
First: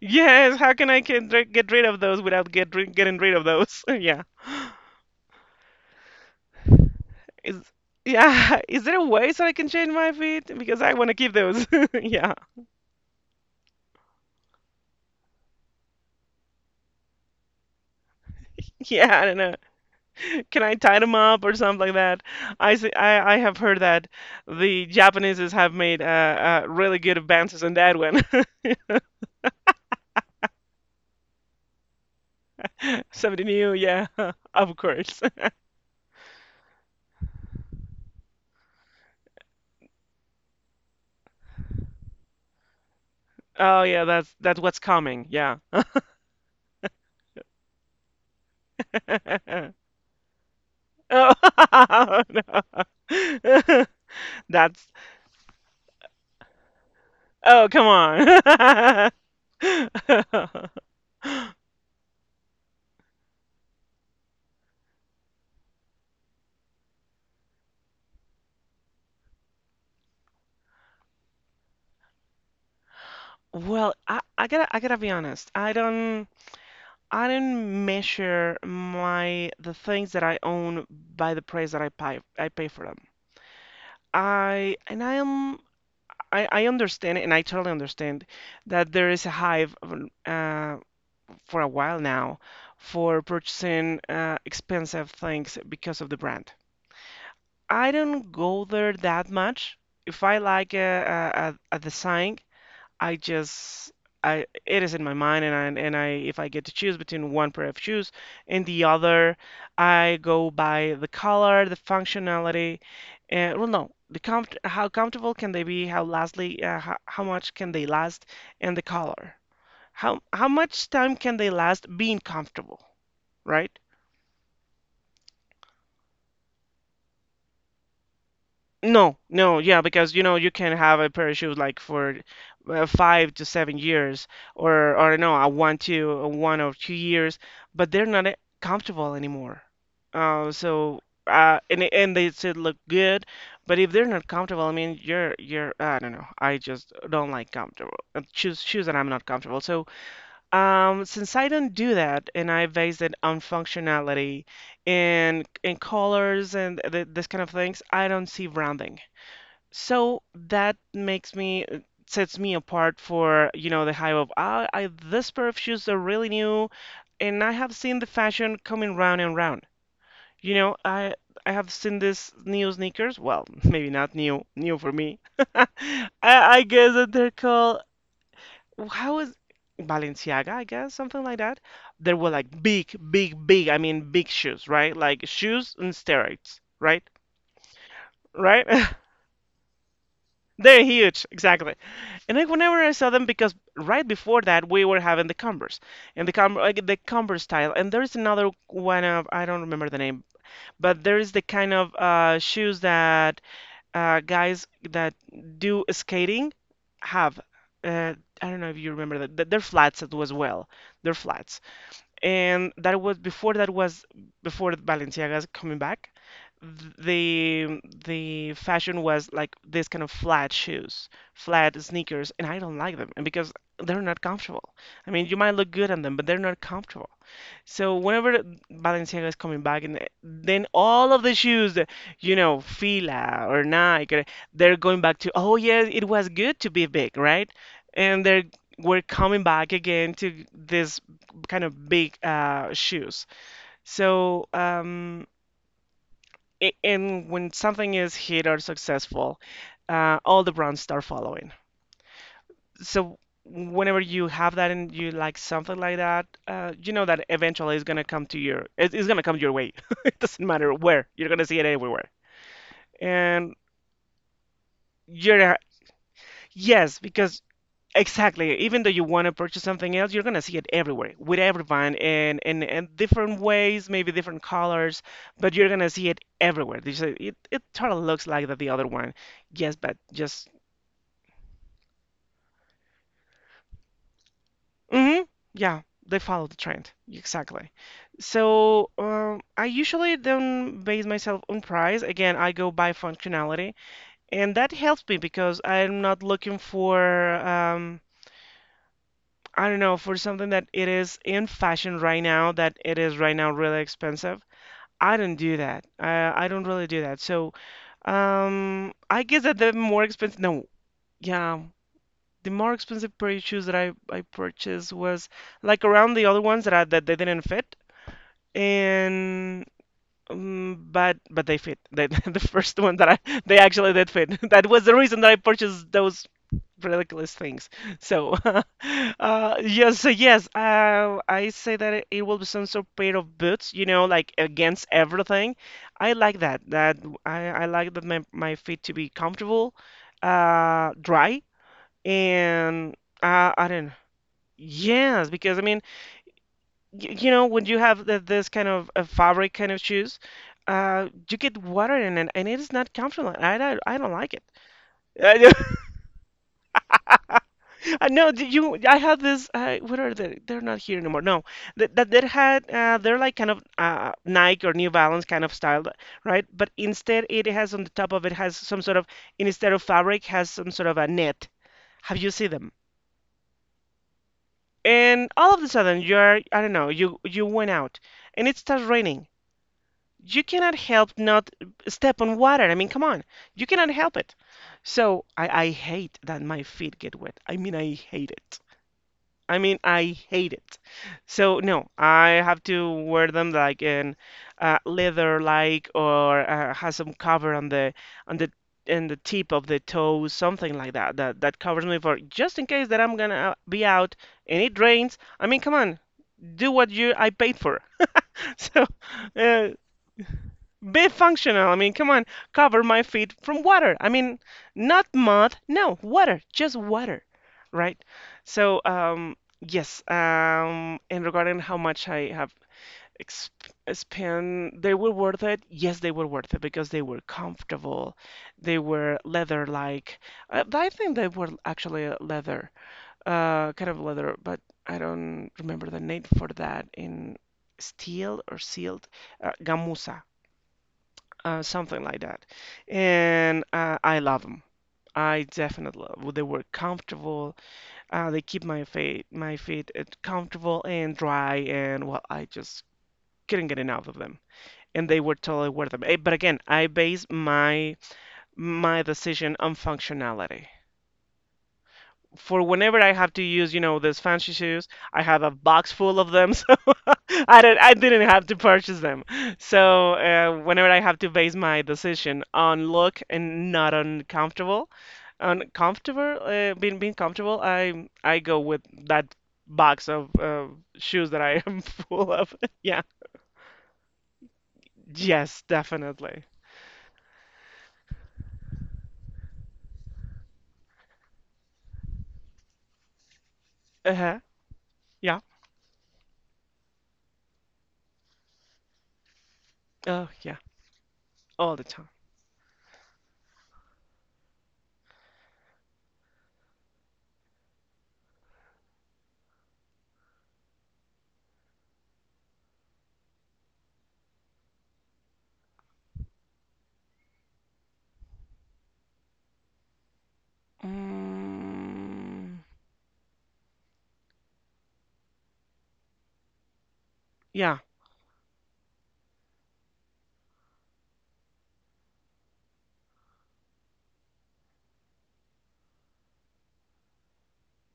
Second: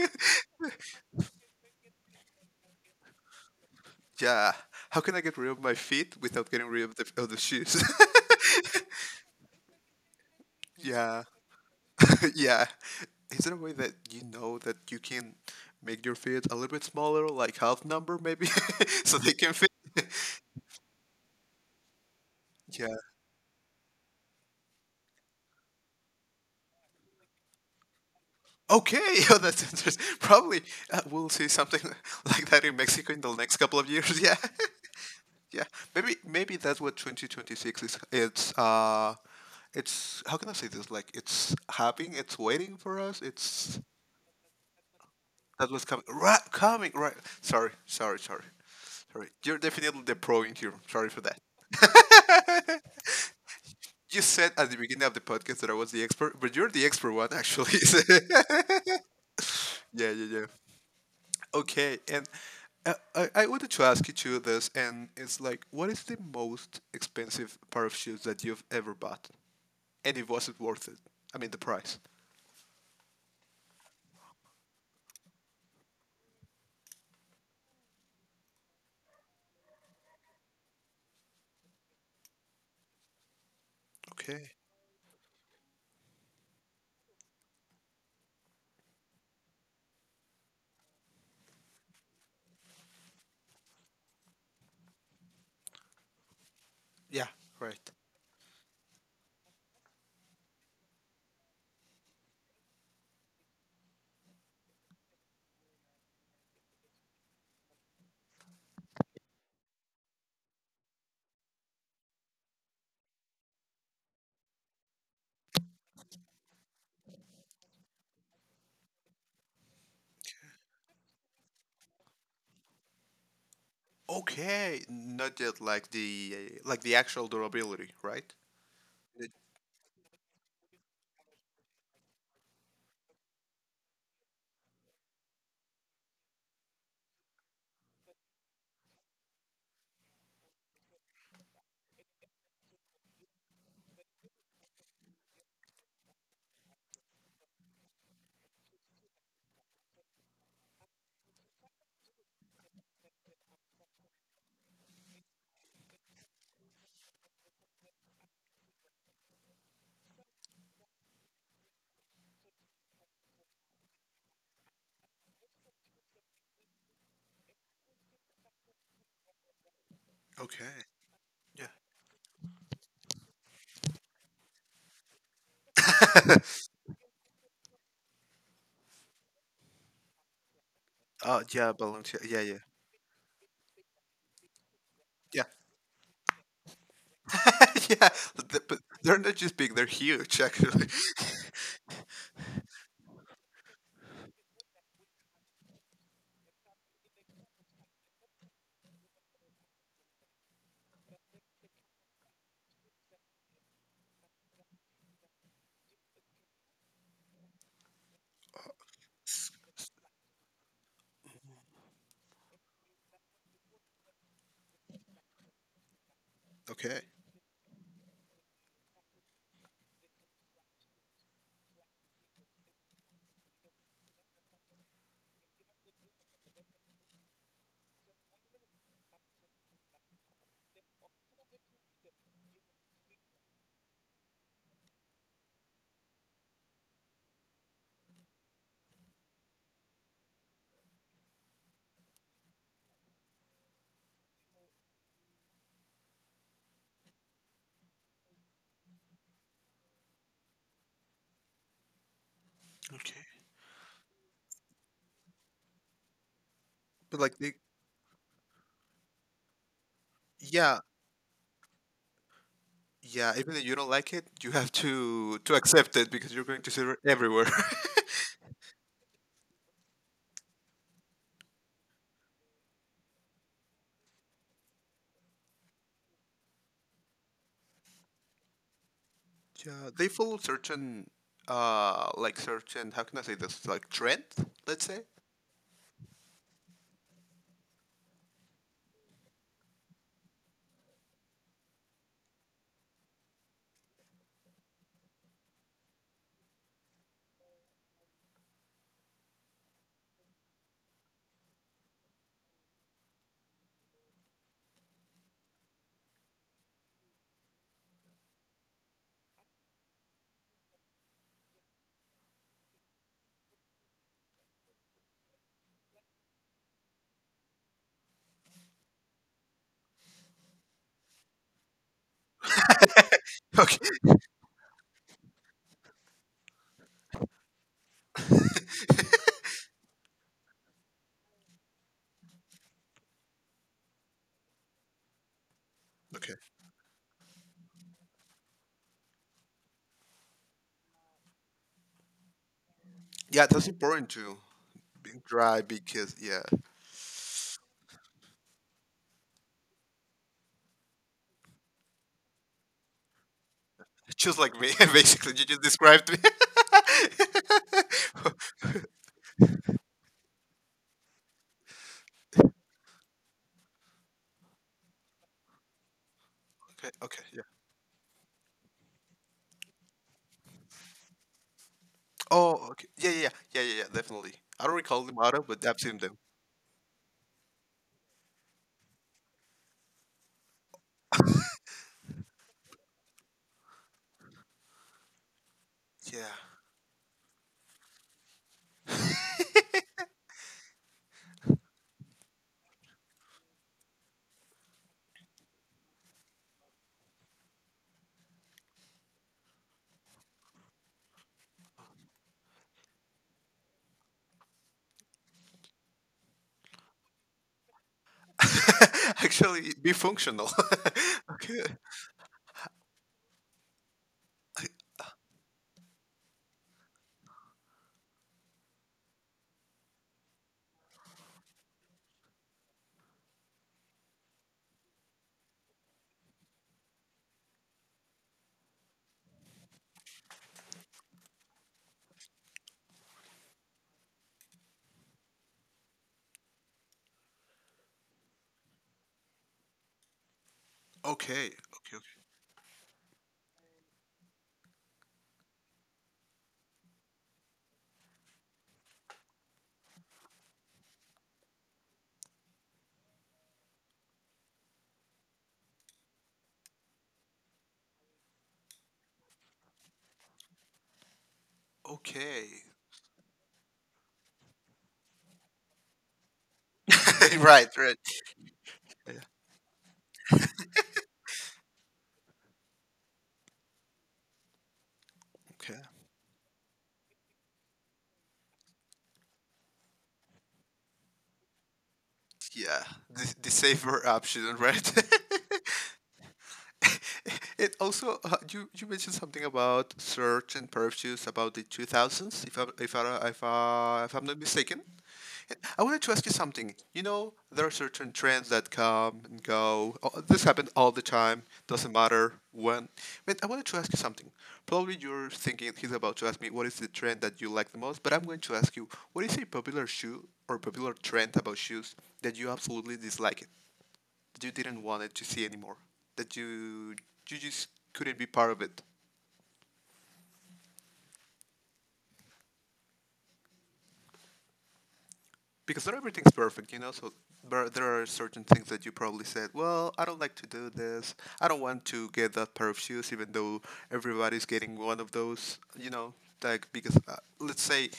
Speaker 1: Yes, how can I get rid of those without getting rid of those? Yeah.
Speaker 2: Yeah. How can I get rid of my feet without getting rid of the
Speaker 1: Is
Speaker 2: shoes?
Speaker 1: Yeah, is there a way so I can change my feet? Because I want to
Speaker 2: Yeah,
Speaker 1: keep those. Yeah.
Speaker 2: yeah. Is there a way that you know that you can make your feet a little bit smaller, like half number maybe, so
Speaker 1: Yeah, I
Speaker 2: they
Speaker 1: don't
Speaker 2: can
Speaker 1: know.
Speaker 2: fit?
Speaker 1: Can I tie them up or something like that? I see.
Speaker 2: Yeah.
Speaker 1: I have heard that the Japaneses have made really good advances on that one.
Speaker 2: Okay, oh, that's interesting. Probably we'll see something like that in Mexico in the
Speaker 1: Something
Speaker 2: next
Speaker 1: new,
Speaker 2: couple of
Speaker 1: yeah,
Speaker 2: years. Yeah,
Speaker 1: of course.
Speaker 2: yeah. Maybe that's what 2026 is. It's how can I say this? Like it's happening. It's waiting for us. It's
Speaker 1: Oh yeah, that's what's coming. Yeah.
Speaker 2: that was coming. Right, coming. Right. Sorry, sorry, sorry, sorry. You're definitely the pro in here. Sorry for that.
Speaker 1: Oh, no.
Speaker 2: You said at the
Speaker 1: That's,
Speaker 2: beginning of the podcast that I was the expert, but you're the expert one
Speaker 1: oh
Speaker 2: actually.
Speaker 1: come on.
Speaker 2: Yeah, yeah, yeah. Okay, and I wanted to ask you too this, and it's like, what is the most expensive pair of shoes that you've ever bought? And it wasn't worth it. I mean, the price.
Speaker 1: Well, I gotta, be honest. I don't. I don't measure my the things that I own by the price that I pay for them.
Speaker 2: Okay.
Speaker 1: I and I am I understand, and I totally understand that there is a hype, for a while now, for purchasing expensive things because of the brand.
Speaker 2: Yeah, right.
Speaker 1: I don't go there that much. If I like a design, I just, I it is in my mind, and I, if I get to choose between one pair of shoes and the other, I go by the color, the functionality, and, well, no, the comfort, how comfortable can they be, how lastly, how much can they last, and the color. How much time can they last being comfortable, right?
Speaker 2: Okay, not yet like the actual durability, right?
Speaker 1: No,
Speaker 2: It-
Speaker 1: no, yeah, because you know you can have a parachute like for 5 to 7 years, or no, 1 or 2 years, but they're not comfortable anymore. So, and they still look good, but if they're not comfortable, I mean, you're, I don't know, I just don't like comfortable, shoes that I'm not comfortable. So, since I don't do that, and I base it on functionality and colors and th this kind of things, I don't see branding. So that makes me it sets me apart for, you know, the hype of, ah, this pair of shoes are really new, and I have seen the fashion coming round and round. You
Speaker 2: Okay.
Speaker 1: know, I
Speaker 2: Yeah.
Speaker 1: have seen this new sneakers. Well, maybe not new, new for me. I, I guess that they're called, how is, Balenciaga, I guess, something like
Speaker 2: Oh,
Speaker 1: that.
Speaker 2: yeah,
Speaker 1: They
Speaker 2: Balenciaga.
Speaker 1: were
Speaker 2: Yeah, yeah.
Speaker 1: like big, big, big. I mean, big shoes, right? Like
Speaker 2: Yeah.
Speaker 1: shoes and steroids, right?
Speaker 2: Yeah,
Speaker 1: Right?
Speaker 2: but they're not just big, they're huge
Speaker 1: They're
Speaker 2: actually.
Speaker 1: huge, exactly. And like whenever I saw them, because right before that we were having the Converse and the Com like the Converse style, and there's another one of, I don't remember the name, but there is the kind of shoes that guys that do skating have. Uh, I don't know if you remember that. They're flats as well. They're flats, and that was before Balenciaga's coming back. th-
Speaker 2: Okay.
Speaker 1: The the fashion was like this kind of flat shoes, flat sneakers, and I don't like them, and because they're not comfortable. I mean, you might look good on them, but they're not comfortable. So whenever Balenciaga is coming back, and then all of the shoes, that, you know, Fila or Nike, or, they're going back to, oh yeah, it was good to be big, right? And they're we're coming back again to this kind of big, shoes. So, and when something is hit or successful, all the brands start following. So
Speaker 2: Okay.
Speaker 1: whenever you have that and you like something like that, you know
Speaker 2: But
Speaker 1: that
Speaker 2: like they
Speaker 1: eventually it's gonna come to your it, it's gonna come your way. It doesn't matter
Speaker 2: yeah,
Speaker 1: where, you're gonna see it everywhere.
Speaker 2: yeah, even
Speaker 1: And
Speaker 2: if you don't like it, you have to
Speaker 1: you're
Speaker 2: accept it because you're going to see it
Speaker 1: Yes, because,
Speaker 2: everywhere.
Speaker 1: exactly, even though you want to purchase something else, you're gonna see it everywhere with everyone and in, different ways, maybe different colors, but you're gonna see it everywhere. They say, it, totally looks like that, the other one. Yes,
Speaker 2: Yeah,
Speaker 1: but
Speaker 2: they follow
Speaker 1: just,
Speaker 2: certain like certain how can I say this like trend, let's say.
Speaker 1: hmm. Yeah, they follow the trend. Exactly. So, I usually don't base myself on price. Again, I go by functionality, and that helps me because I'm not looking for, um, I don't know, for something that it is in fashion right now, that it is right now really expensive. I don't do that. I don't really do that. So, I guess that the more expensive, no, yeah, the more expensive pair of shoes that I purchased was like around the other ones that that they didn't fit, and, but they fit, the first one that I they
Speaker 2: Okay.
Speaker 1: actually did fit. That was the reason that I purchased those ridiculous things, so yes, so yes, I say that it will be some sort of pair of boots, you know, like against everything. I
Speaker 2: Okay.
Speaker 1: like that I like that my feet to be comfortable, dry, and
Speaker 2: Yeah, that's
Speaker 1: I don't know.
Speaker 2: important too. Being
Speaker 1: Yes, because
Speaker 2: dry
Speaker 1: I mean,
Speaker 2: because yeah.
Speaker 1: you know when you have this kind of a fabric kind of shoes, you get water in it and it is not comfortable. I don't like
Speaker 2: Just
Speaker 1: it.
Speaker 2: like me, basically
Speaker 1: I
Speaker 2: you
Speaker 1: know.
Speaker 2: just described me.
Speaker 1: I
Speaker 2: Okay,
Speaker 1: know, did you I had this, what are they, they're not here anymore, no, that had, they're like kind of Nike or New Balance kind of style, right? But
Speaker 2: okay,
Speaker 1: instead
Speaker 2: yeah.
Speaker 1: it has on the top of it, has some sort of, instead of fabric, has some sort of a net. Have you seen
Speaker 2: Oh
Speaker 1: them?
Speaker 2: okay. Yeah, yeah, yeah, yeah, yeah, yeah, definitely. I don't recall them
Speaker 1: And
Speaker 2: auto,
Speaker 1: all
Speaker 2: but
Speaker 1: of a
Speaker 2: I've seen
Speaker 1: sudden you
Speaker 2: them.
Speaker 1: are, I don't know, you went out and it starts raining. You cannot help not step on water. I mean, come on. You cannot help it. So I hate
Speaker 2: Yeah.
Speaker 1: that my feet get wet. I mean, I hate it. I mean, I hate it. So no, I have to wear them like in, leather like or has some cover on the on the and the tip of the toes, something like that, that covers me for, just in case that I'm gonna be out and it rains. I mean, come on, do what you I paid for. So,
Speaker 2: Actually
Speaker 1: uh,
Speaker 2: be functional.
Speaker 1: be
Speaker 2: Okay.
Speaker 1: functional. I mean, come on, cover my feet from water. I mean, not mud, no, water, just water, right? So, yes, and regarding how much I have, exp spent, they were worth it. Yes, they were worth it because they were comfortable. They were leather-like. I think they were actually, leather, kind of leather, but I don't remember the name for that in steel or sealed, gamuza,
Speaker 2: Okay. Okay.
Speaker 1: something like that. And I love them. I definitely love. They were comfortable. They keep my feet comfortable and dry, and, well, I just couldn't get enough of them. And they were totally worth them. But again, I base my decision on functionality.
Speaker 2: Okay.
Speaker 1: For whenever I have to use, you know, these fancy shoes, I have a box full of them, so
Speaker 2: Okay. Right. Right.
Speaker 1: I didn't have to purchase
Speaker 2: Yeah.
Speaker 1: them. So, whenever I have to base my decision on look and not on comfortable,
Speaker 2: Okay.
Speaker 1: being comfortable, I go with that box of, shoes that I am full of.
Speaker 2: Yeah.
Speaker 1: Yeah.
Speaker 2: The safer option, right?
Speaker 1: Yes, definitely.
Speaker 2: It also you you mentioned something about search and purchase about the 2000s if I'm not
Speaker 1: Uh-huh.
Speaker 2: mistaken.
Speaker 1: Yeah.
Speaker 2: I wanted to ask you something. You know, there are certain trends that come and go. Oh,
Speaker 1: Oh,
Speaker 2: this
Speaker 1: yeah.
Speaker 2: happens all the time.
Speaker 1: All the
Speaker 2: Doesn't
Speaker 1: time.
Speaker 2: matter when. But I wanted to ask you something. Probably you're thinking he's about to ask me what is the trend that you like the most. But I'm going to ask you what is a popular shoe or popular trend about shoes that you absolutely dislike it? That you didn't want it to see anymore? That you just couldn't be part of it?
Speaker 1: Mm,
Speaker 2: Because not everything's perfect, you know. So there
Speaker 1: yeah.
Speaker 2: there are certain things that you probably said. Well, I don't like to do this. I don't want to get that pair of shoes, even though everybody's getting one of those. You know, like because let's say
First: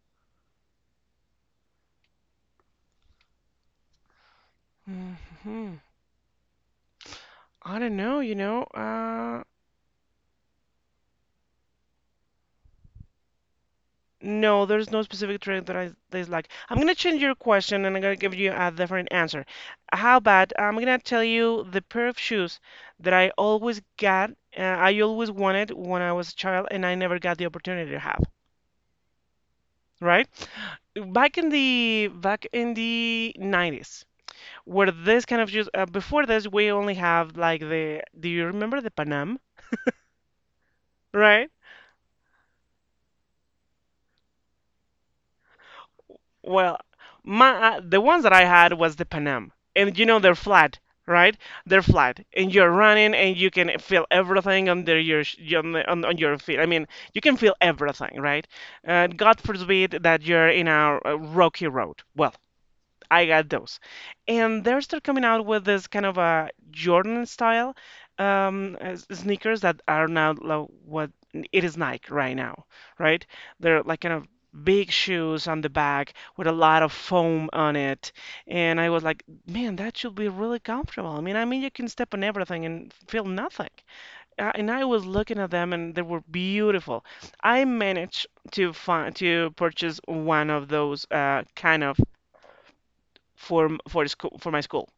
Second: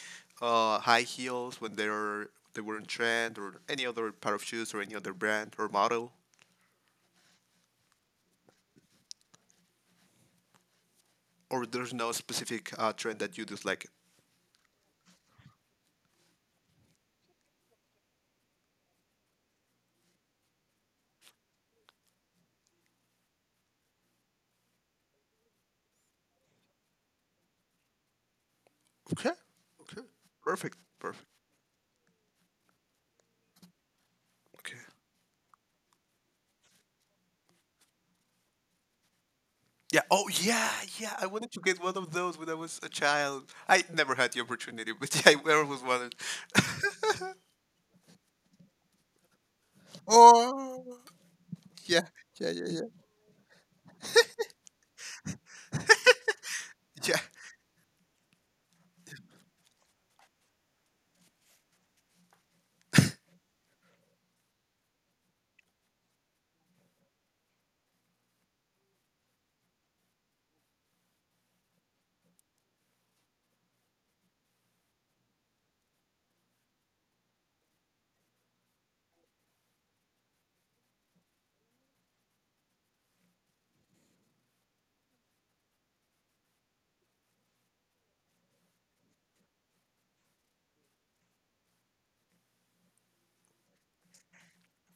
Speaker 2: high heels when they were in trend, or any other pair of shoes, or any other brand or
Speaker 1: Mhm.
Speaker 2: model,
Speaker 1: I don't know, you know.
Speaker 2: or there's no specific trend that you dislike.
Speaker 1: No, there's no specific trait that I dislike. I'm gonna change your question, and I'm gonna give you a different answer. How about I'm gonna tell you the pair of shoes that I always wanted when I was a child, and I never got the opportunity to have,
Speaker 2: Okay, okay,
Speaker 1: right?
Speaker 2: perfect, perfect.
Speaker 1: Back in the 90s,
Speaker 2: Okay.
Speaker 1: where this kind of shoes, before this, we only have like the, do you remember the Panam,
Speaker 2: Yeah. Oh, yeah, yeah. I
Speaker 1: right?
Speaker 2: wanted to get one of those when I was a child. I never had the opportunity, but yeah, I always wanted.
Speaker 1: Well, my the ones that I had was the Panam, and you know they're flat,
Speaker 2: Oh,
Speaker 1: right? They're
Speaker 2: yeah,
Speaker 1: flat,
Speaker 2: yeah,
Speaker 1: and
Speaker 2: yeah,
Speaker 1: you're
Speaker 2: yeah,
Speaker 1: running, and you can feel everything under your on your feet. I mean,
Speaker 2: yeah.
Speaker 1: you can feel everything, right? God forbid that you're in a rocky road. Well, I got those. And they're still coming out with this kind of a Jordan style sneakers that are now what it is Nike right now, right? They're like kind of big shoes on the back with a lot of foam on it. And I was like, man, that should be really comfortable. I mean, you can step on everything and feel nothing. And I was looking at them and they were beautiful. I managed to purchase one of those kind of for school for my school.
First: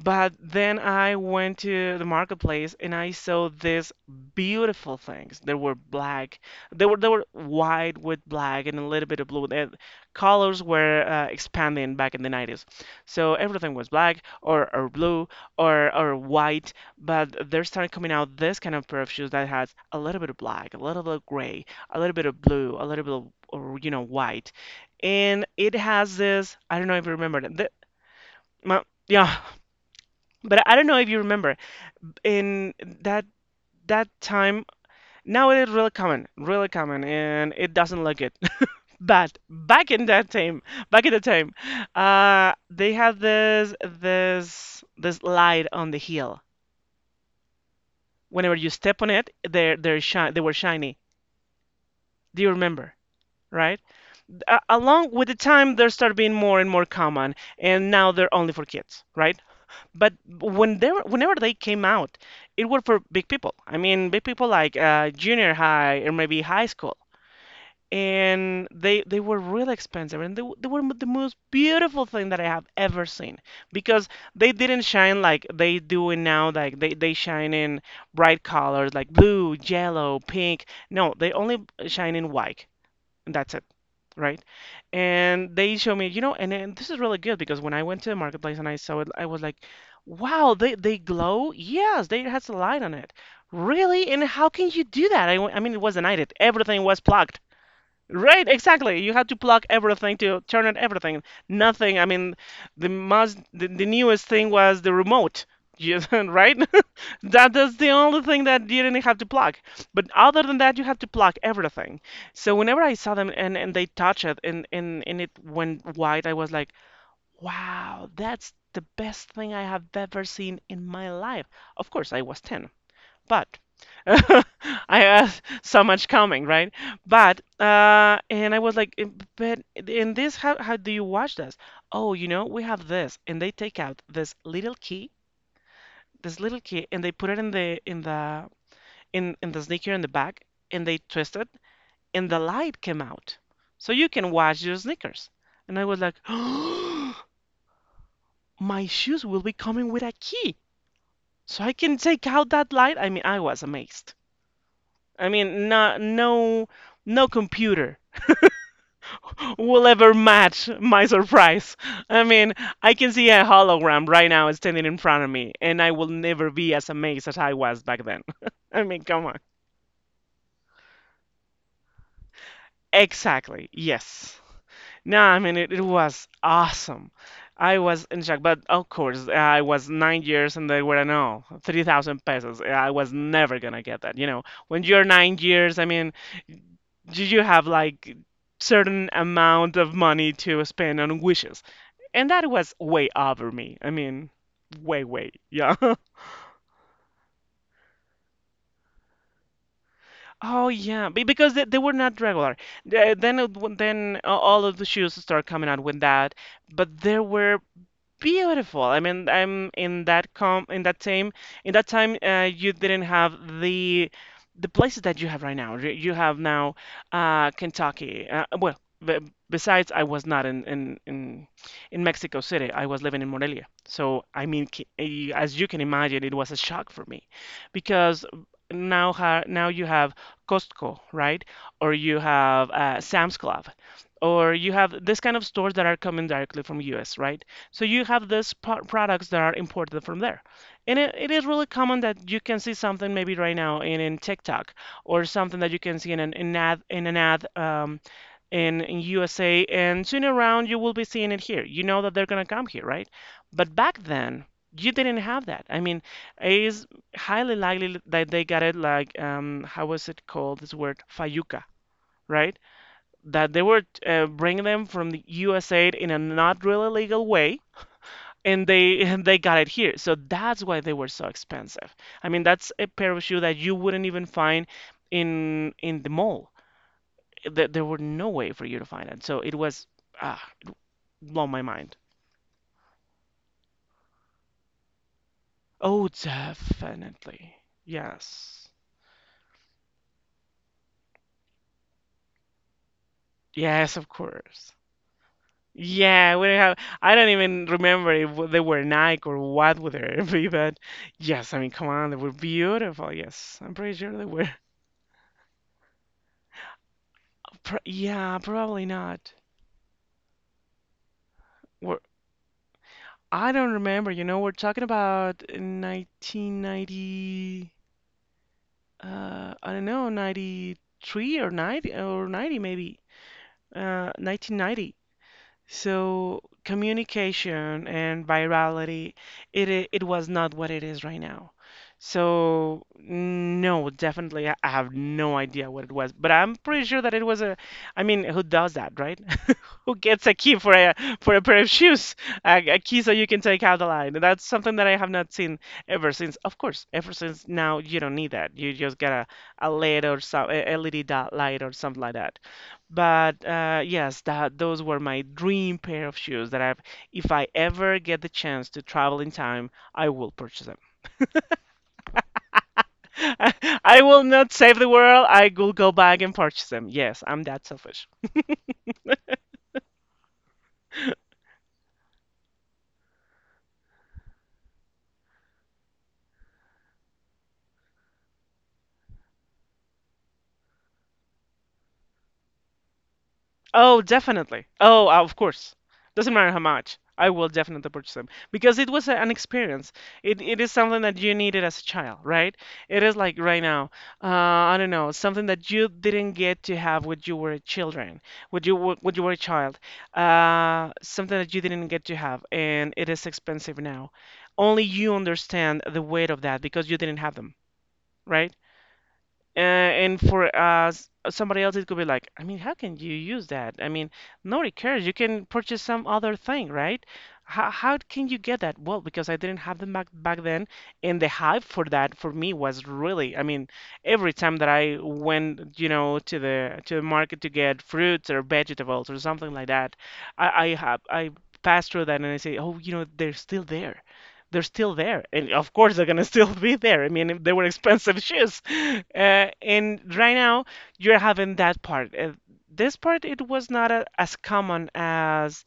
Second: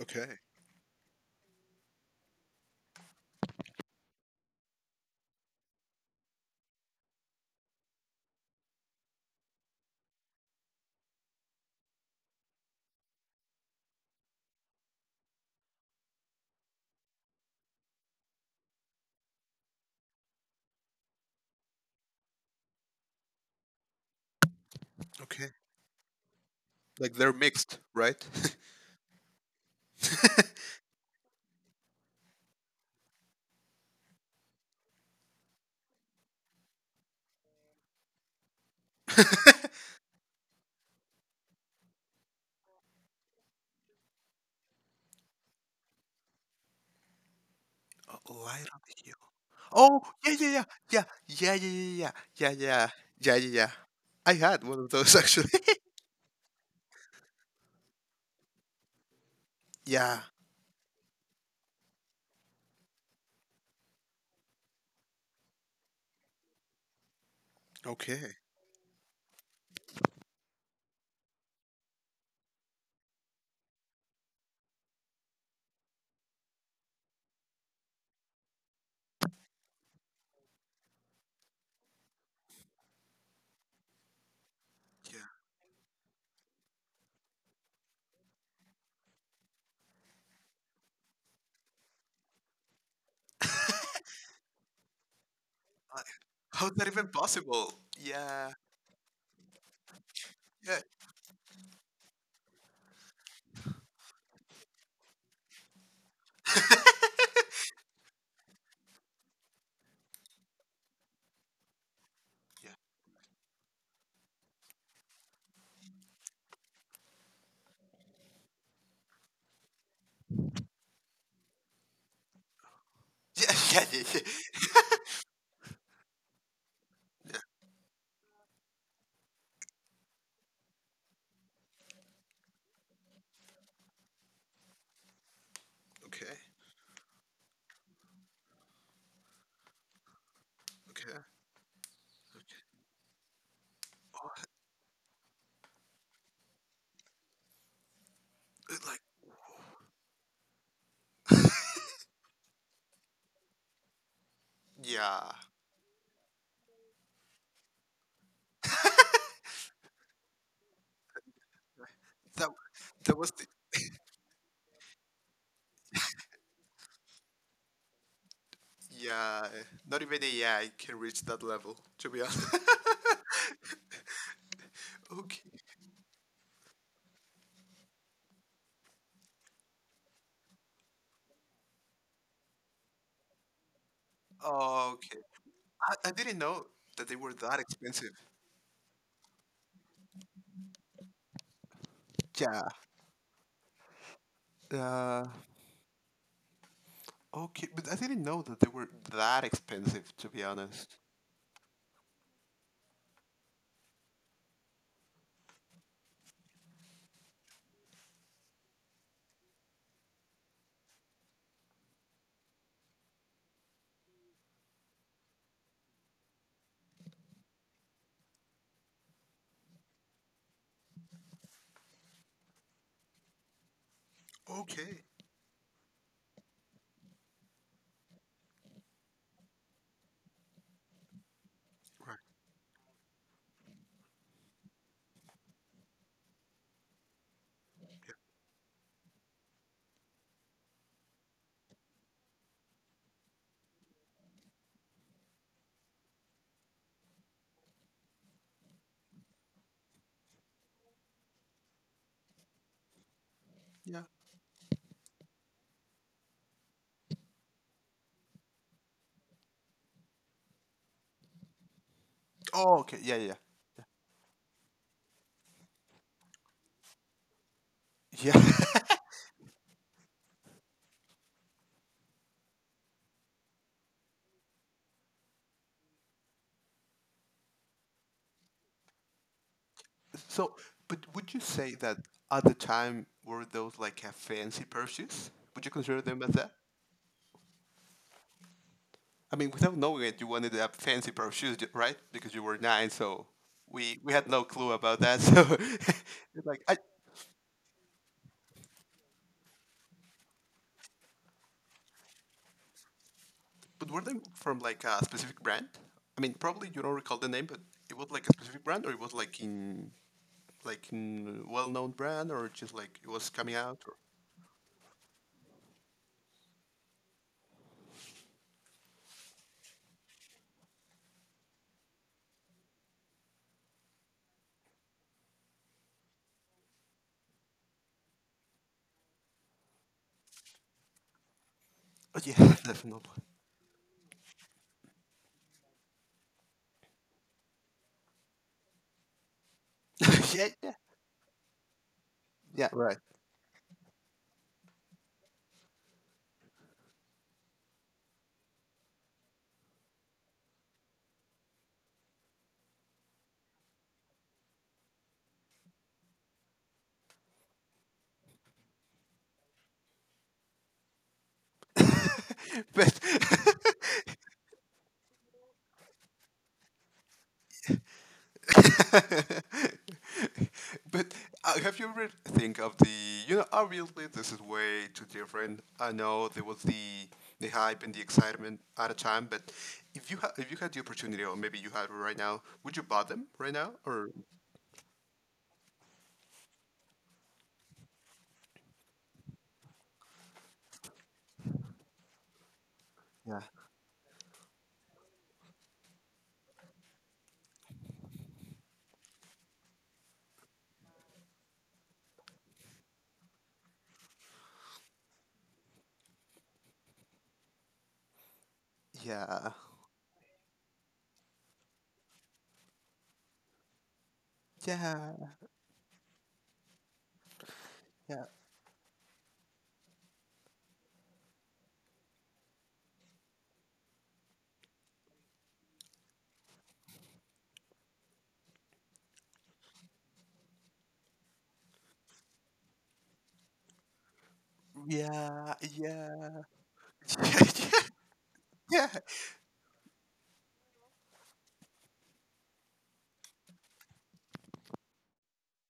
Speaker 2: Okay,
Speaker 1: then I went to the marketplace and I saw these beautiful things. They were black. They were white with black and a little bit of blue. The colors were expanding back in the 90s. So everything was black or blue or white, but they started coming out this kind of pair of shoes that has a little bit of black, a little bit of gray, a little bit of blue, a little bit of or, you know, white, and
Speaker 2: okay.
Speaker 1: it has this. I don't know if you
Speaker 2: Like they're
Speaker 1: remember that.
Speaker 2: mixed, right?
Speaker 1: Ma- yeah, but I don't know if you remember in that that time. Now it is really common, and it doesn't look it. But back in that time, back in the time, they had this light on the heel.
Speaker 2: Oh,
Speaker 1: Whenever
Speaker 2: light
Speaker 1: you
Speaker 2: on the
Speaker 1: step on
Speaker 2: hill.
Speaker 1: it,
Speaker 2: Oh, yeah,
Speaker 1: they were
Speaker 2: yeah,
Speaker 1: shiny.
Speaker 2: yeah, yeah, yeah, yeah, yeah, yeah,
Speaker 1: Do you
Speaker 2: yeah, yeah,
Speaker 1: remember?
Speaker 2: yeah, yeah, yeah.
Speaker 1: Right?
Speaker 2: I
Speaker 1: A
Speaker 2: had one of
Speaker 1: along
Speaker 2: those
Speaker 1: with the
Speaker 2: actually.
Speaker 1: time, they start being more and more common, and now they're only for kids, right? But
Speaker 2: Yeah.
Speaker 1: whenever they came out, it were for big people. I mean, big people like junior high or maybe high school,
Speaker 2: Okay.
Speaker 1: and they were really expensive, and they were the most beautiful thing that I have ever seen because they didn't shine like they do it now. Like they shine in bright colors like blue, yellow, pink. No, they only shine in white. And that's it, right?
Speaker 2: Yeah.
Speaker 1: And they show me, you know, and this is really good because when I went to the marketplace and I saw it, I was like, wow, they glow? Yes, they it has a light on it. Really? And how can you do that? I mean, it
Speaker 2: I-
Speaker 1: wasn't nighted.
Speaker 2: How's that
Speaker 1: Everything was
Speaker 2: even
Speaker 1: plugged.
Speaker 2: possible?
Speaker 1: Right,
Speaker 2: Yeah.
Speaker 1: exactly. You had to plug everything to turn
Speaker 2: Yeah.
Speaker 1: on everything. Nothing. I mean, the newest thing was the remote. You, right? That is the only thing that you didn't have to plug. But other than that, you have to plug everything. So
Speaker 2: Yeah.
Speaker 1: whenever I saw them and they touch it and it went white, I was like, wow, that's the best thing I have ever seen in my life. Of course, I was 10, but
Speaker 2: Yeah. Yeah. Yeah. Yeah.
Speaker 1: I had so much coming, right? But and I was like, "Eh, but in this, how do you watch this? Oh, you know, we have this." And they take out this little key,
Speaker 2: Okay.
Speaker 1: and they put it in the in the in the sneaker in the back, and they
Speaker 2: Okay.
Speaker 1: twisted, and the light came out. So you can
Speaker 2: Oh,
Speaker 1: wash your sneakers. And I was like, oh, my
Speaker 2: like
Speaker 1: shoes will be coming with a key. So I can take out that light. I mean, I was amazed. I
Speaker 2: yeah
Speaker 1: mean, no computer will ever match my surprise. I
Speaker 2: that
Speaker 1: mean, I can
Speaker 2: that
Speaker 1: see
Speaker 2: was
Speaker 1: a
Speaker 2: the
Speaker 1: hologram right now standing in front of me, and I will never be as amazed as I was back then. I mean, come on.
Speaker 2: yeah not even a yeah I can reach that level to be honest
Speaker 1: Exactly. Yes. No, I mean,
Speaker 2: okay.
Speaker 1: it was awesome. I was in shock, but of course I was 9 years and they were no 3,000 pesos. I was never gonna get that. You know, when
Speaker 2: Oh,
Speaker 1: you're
Speaker 2: okay,
Speaker 1: 9 years, I
Speaker 2: I
Speaker 1: mean,
Speaker 2: didn't know that they
Speaker 1: you
Speaker 2: were
Speaker 1: you
Speaker 2: that
Speaker 1: have
Speaker 2: expensive.
Speaker 1: like certain amount of money to spend on wishes, and that
Speaker 2: Yeah
Speaker 1: was way over me. I mean, way
Speaker 2: uh
Speaker 1: way yeah.
Speaker 2: okay, but I didn't know that they were that expensive to be
Speaker 1: Oh
Speaker 2: honest.
Speaker 1: yeah, because they were not regular. The- Then it- when- then a- All of the shoes start coming out with that, but there were beautiful. I mean, I'm in that com in that time in that time, you didn't have the places that you have right now. You have now Kentucky. Well, b Besides, I was not in Mexico City. I was living in Morelia. So I mean,
Speaker 2: Okay,
Speaker 1: as you can imagine, it was a shock for me because now you have Costco, right? Or you
Speaker 2: right,
Speaker 1: have Sam's Club, or you have this kind of stores that are coming directly from US, right? So you have these products that are imported from there. And it is really common that you can see something maybe right now in TikTok or something that you can see in an ad in USA. And soon around, you will be seeing it here. You know that they're going to come here, right? But back
Speaker 2: yeah.
Speaker 1: then, you didn't have that. I mean, it is highly likely that they got it like, how was it called? This word, fayuca, right?
Speaker 2: Oh okay, yeah, yeah,
Speaker 1: That they were bringing them from the USA in a not really legal way,
Speaker 2: yeah.
Speaker 1: and
Speaker 2: Yeah.
Speaker 1: they and they got it here. So that's why they were so expensive. I mean, that's a pair of shoe that you wouldn't even find in the mall. There were no way for you to find it. So it was
Speaker 2: So
Speaker 1: ah,
Speaker 2: but would you
Speaker 1: blow my
Speaker 2: say that
Speaker 1: mind.
Speaker 2: at the time were those like a fancy purchase, would you consider
Speaker 1: Oh,
Speaker 2: them as that?
Speaker 1: definitely. Yes.
Speaker 2: I mean, without knowing it, you wanted a fancy pair of shoes, right? Because you were nine, so
Speaker 1: Yes, of
Speaker 2: we had no clue
Speaker 1: course.
Speaker 2: about that. So,
Speaker 1: Yeah,
Speaker 2: it's
Speaker 1: we don't
Speaker 2: like, I
Speaker 1: have. I don't even remember if they were Nike or what would they be, but yes, I mean, come on, they were beautiful. Yes, I'm
Speaker 2: but
Speaker 1: pretty
Speaker 2: were they
Speaker 1: sure they were.
Speaker 2: from like a specific brand? I mean, probably you don't recall the name, but
Speaker 1: Pro
Speaker 2: it was like a
Speaker 1: Yeah,
Speaker 2: specific
Speaker 1: probably
Speaker 2: brand, or it was
Speaker 1: not.
Speaker 2: like in well-known brand, or just like it was
Speaker 1: I
Speaker 2: coming
Speaker 1: don't
Speaker 2: out, or
Speaker 1: remember. You know, we're talking about 1990, I don't know, 93 or 90 or 90 maybe, 1990. So communication and virality, it was not what it is right now.
Speaker 2: oh yeah,
Speaker 1: So
Speaker 2: definitely,
Speaker 1: no, definitely, I have no idea what it was, but I'm pretty sure that it was a, I mean, who does that, right? Who gets a
Speaker 2: yeah,
Speaker 1: key
Speaker 2: yeah,
Speaker 1: for a pair of shoes?
Speaker 2: yeah,
Speaker 1: A
Speaker 2: right.
Speaker 1: key so you can take out the light. That's something that I have not seen ever since. Of course, ever since, now you don't need that. You just get a LED or some a LED dot light or something like that. But yes, that those were my dream pair of shoes that if I ever get the chance to travel in time, I will purchase them.
Speaker 2: But
Speaker 1: I will not save the world. I will go back and purchase them. Yes, I'm that selfish.
Speaker 2: But have you ever think of the you know obviously this is way too different. I know there was the hype and the excitement at a time, but if you had the opportunity or maybe you have it right now, would you buy them right now
Speaker 1: Oh,
Speaker 2: or
Speaker 1: definitely. Oh, of course. Doesn't matter how much. I will definitely purchase them because it was an experience. It is something that you needed as a child, right? It is like
Speaker 2: yeah
Speaker 1: right now, I don't know, something that you didn't get to have when you were a children, when you were a child, something that you didn't get to have, and it is expensive now. Only you understand the weight of that because you didn't have them, right?
Speaker 2: yeah
Speaker 1: And for somebody else, it could be like, I mean, how can you use that? I mean, nobody cares. You
Speaker 2: yeah
Speaker 1: can purchase some other thing, right? How
Speaker 2: yeah
Speaker 1: can you get that? Well, because I didn't have them back then, and the hype for that for me was really, I mean, every time that I went, you know, to the market to get fruits or vegetables or something like that, I pass through that and I say, oh, you know, they're still there,
Speaker 2: yeah
Speaker 1: And of course, they're gonna
Speaker 2: yeah
Speaker 1: still be there. I mean, if
Speaker 2: yeah
Speaker 1: they were
Speaker 2: yeah
Speaker 1: expensive shoes.
Speaker 2: yeah.
Speaker 1: And right now, you're having that part. This part, it was not as common as,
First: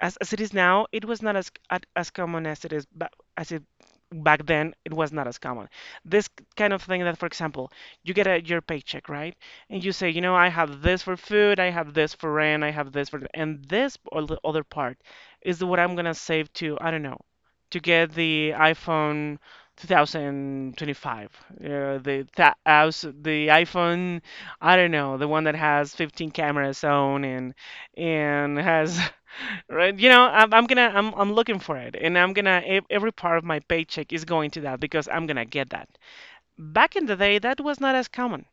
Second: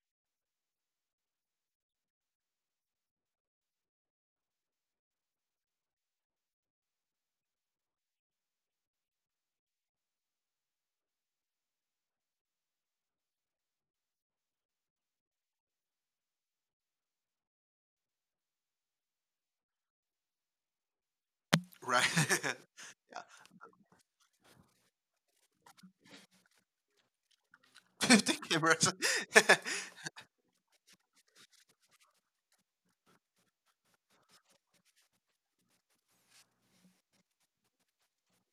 Speaker 1: as it is now. It was not as common as it is ba- as it back then. It was not as common. This kind of thing that, for example, you get your paycheck, right? And you say, I have this for food, I have this for rent, I have this for, and this or the other part is what I'm gonna save to, I don't know to get the iPhone 2025. Uh,
Speaker 2: Right
Speaker 1: the tha- as
Speaker 2: yeah
Speaker 1: the iPhone, I don't know, the one that has 15 cameras on and
Speaker 2: the
Speaker 1: and
Speaker 2: cameras
Speaker 1: has right. You know, I'm gonna I'm looking for it, and I'm gonna every part of my paycheck is going to that because I'm gonna get that. Back in the day, that was not as common.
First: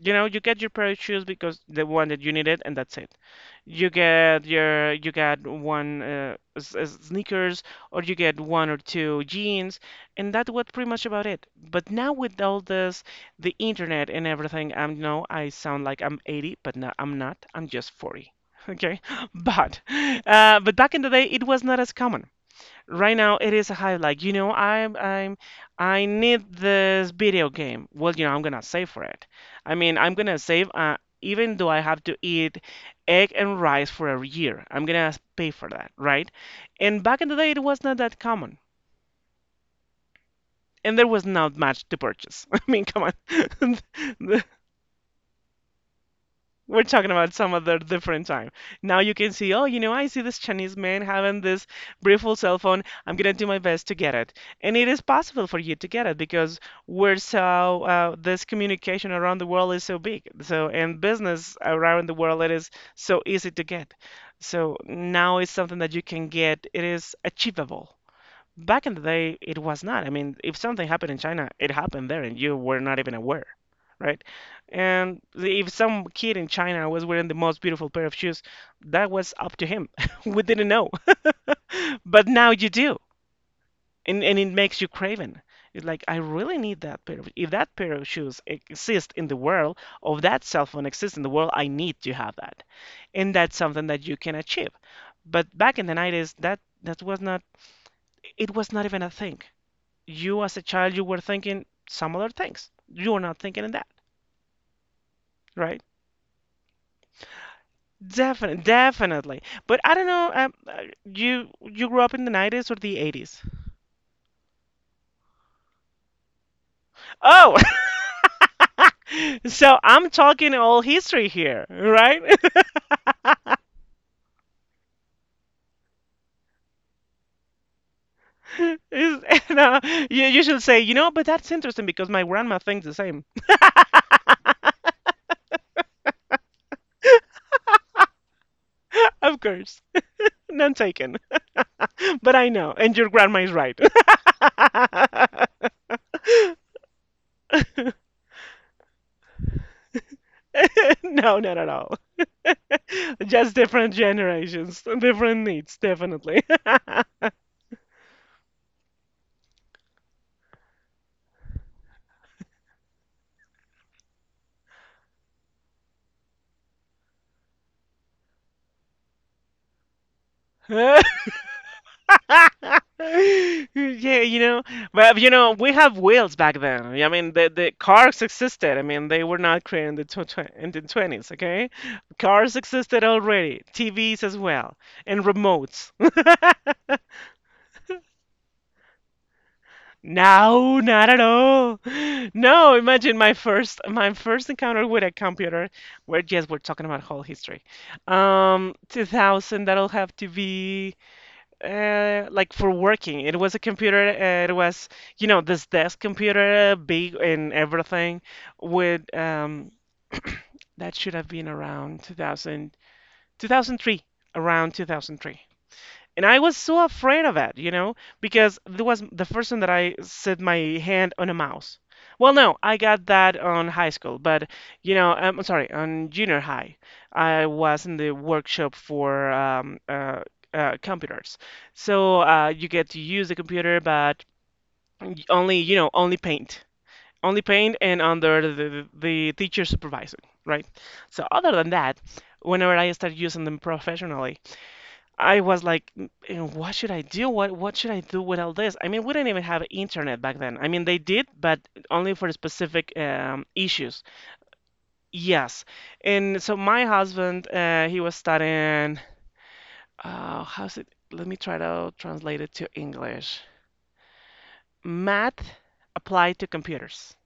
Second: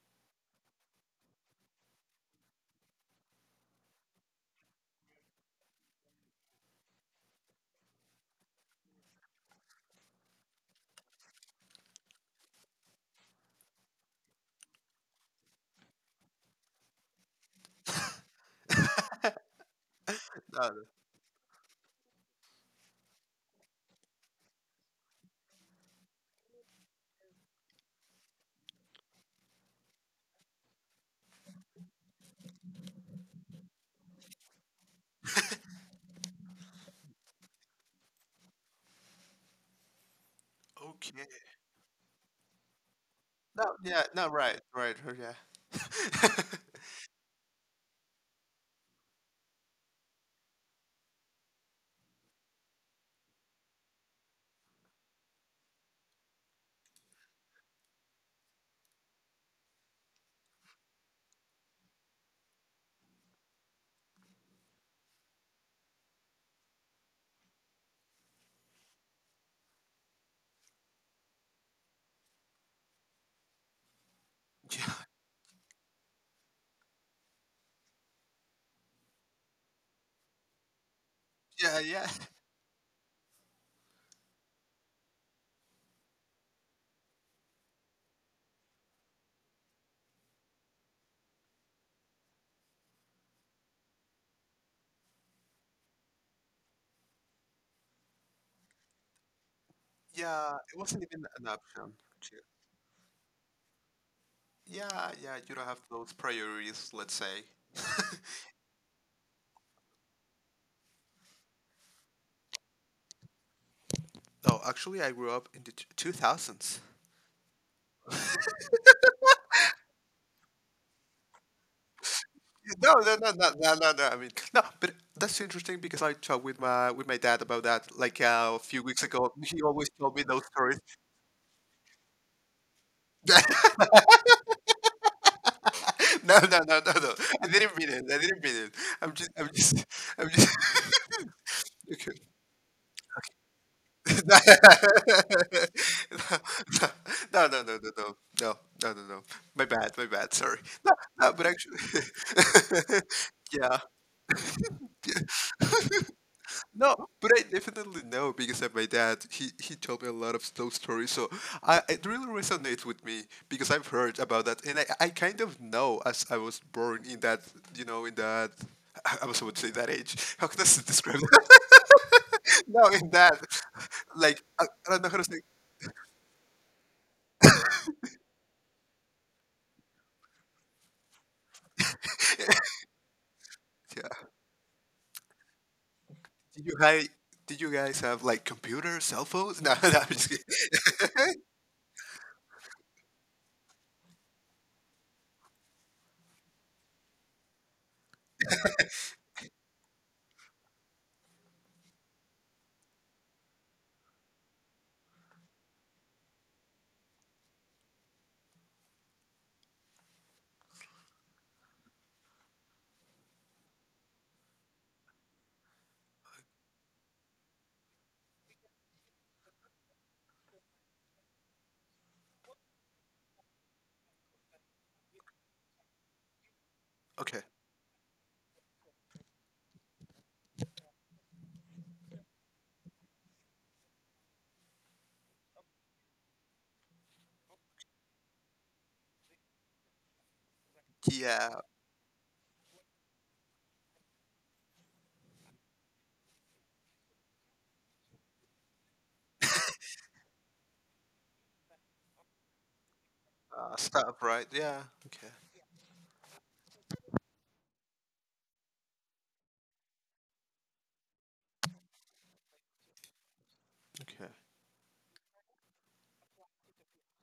Speaker 1: You know, you get your pair of shoes because the one that you needed, and that's it. You get one sneakers, or you get one or two jeans, and that was pretty much about it. But now with all this, the internet and everything, I'm no, I sound like I'm 80, but no, I'm not. I'm just 40. Okay, but uh,
Speaker 2: no,
Speaker 1: but
Speaker 2: no.
Speaker 1: back in the day, it was not as common. Right now it is a hype, like you know, I need this video game. Well, you know I'm gonna save for it. I mean I'm gonna save, even though I have to eat egg and rice for a year. I'm gonna pay for that, right? And back in the day it was not that common. And there
Speaker 2: Okay
Speaker 1: was not much to purchase. I mean, come
Speaker 2: no
Speaker 1: on.
Speaker 2: yeah no right right oh, yeah
Speaker 1: We're talking about some other different time. Now you can see, oh, you know, I see this Chinese man having this beautiful cell phone. I'm gonna do my best to get it. And it is possible for you to get it because this communication around the world is so big. So, and business around the world, it is so easy to get. So now it's something that you can get. It is achievable. Back in the day, it was not. I mean, if something happened in China, it happened there, and you were not even aware, right?
Speaker 2: yeah
Speaker 1: If some kid in China was wearing the most beautiful pair of shoes, that was up to him. We didn't know,
Speaker 2: yeah yeah.
Speaker 1: but now you do, and it makes you craven. It's like I really need that pair of. If that pair of shoes exists in the world, or that cell phone exists in the world, I need to have that, and that's something that you can achieve. But back in the 90s, that was not. It was not even a thing. You as
Speaker 2: Yeah,
Speaker 1: a
Speaker 2: it
Speaker 1: child,
Speaker 2: wasn't
Speaker 1: you were
Speaker 2: even an
Speaker 1: thinking
Speaker 2: option.
Speaker 1: some other
Speaker 2: to-
Speaker 1: things, you were not thinking in that,
Speaker 2: Yeah, yeah, you don't have
Speaker 1: right?
Speaker 2: those priorities, let's say.
Speaker 1: Definitely, definitely. But i don't know um, uh, you, you grew up in the 90s or the 80s?
Speaker 2: No, actually, I grew up in the 2000s.
Speaker 1: Oh. So I'm talking all history here, right?
Speaker 2: No, no, no, no, no, no, no. I mean, no, but that's interesting because I talked with my dad about that like a few weeks
Speaker 1: Is-
Speaker 2: ago.
Speaker 1: and,
Speaker 2: He
Speaker 1: uh,
Speaker 2: always told me
Speaker 1: you, you
Speaker 2: those
Speaker 1: should say,
Speaker 2: stories.
Speaker 1: you know, but that's interesting because my grandma thinks the same.
Speaker 2: No, no, no, no, no. I didn't mean it. I didn't mean it. I'm just,
Speaker 1: Of
Speaker 2: I'm
Speaker 1: course.
Speaker 2: just, I'm just.
Speaker 1: None taken.
Speaker 2: Okay.
Speaker 1: But I know, and your grandma is right.
Speaker 2: No, no, no, no, no, no, no, no, no, no. My bad, my bad. Sorry. No, no,
Speaker 1: No,
Speaker 2: but
Speaker 1: not at
Speaker 2: actually,
Speaker 1: all. Just different generations, different
Speaker 2: yeah.
Speaker 1: needs, definitely.
Speaker 2: No, but I definitely know because of my dad. He told me a lot of those stories, so I it really resonates with me because I've heard about that, and I kind of know as I was born in that you know in that I was about to say that age. How can I describe that? no, in that
Speaker 1: Yeah, you
Speaker 2: like
Speaker 1: know,
Speaker 2: I don't know how
Speaker 1: but
Speaker 2: to
Speaker 1: you
Speaker 2: say.
Speaker 1: know, we have wheels back then. I mean, the cars existed. I mean, they were not created in the in the 20s, okay? Cars existed already,
Speaker 2: Yeah,
Speaker 1: TVs as well, and remotes.
Speaker 2: did you guys did you guys have like computers, cell phones? No, no, I'm just kidding.
Speaker 1: No, not at all. No, imagine my first encounter with a computer where yes, we're talking about whole history. 2000, that'll have to be, like for working. It was a computer. You know, this desk computer, big and everything. With that should have been around 2000, 2003, around 2003. And I was so afraid of it, you know, because it was the first time that I set my hand on a mouse. Well, no, I got that on high school, but you know, I'm sorry, on junior high,
Speaker 2: Okay,
Speaker 1: I was in the workshop for computers. So, you get to use the computer, but only, you know, only paint, and under the teacher supervising, right? So other
Speaker 2: yeah,
Speaker 1: than that, whenever I started using them professionally. I was like, "Mm, and what should I do? What should I do with all this?" I mean, we didn't even have internet back then. I mean, they did, but only for specific issues.
Speaker 2: stuff, right? Yeah, okay,
Speaker 1: Yes. And so my husband, he was studying. How's it? Let me try to translate it to English.
Speaker 2: okay.
Speaker 1: Math applied to computers.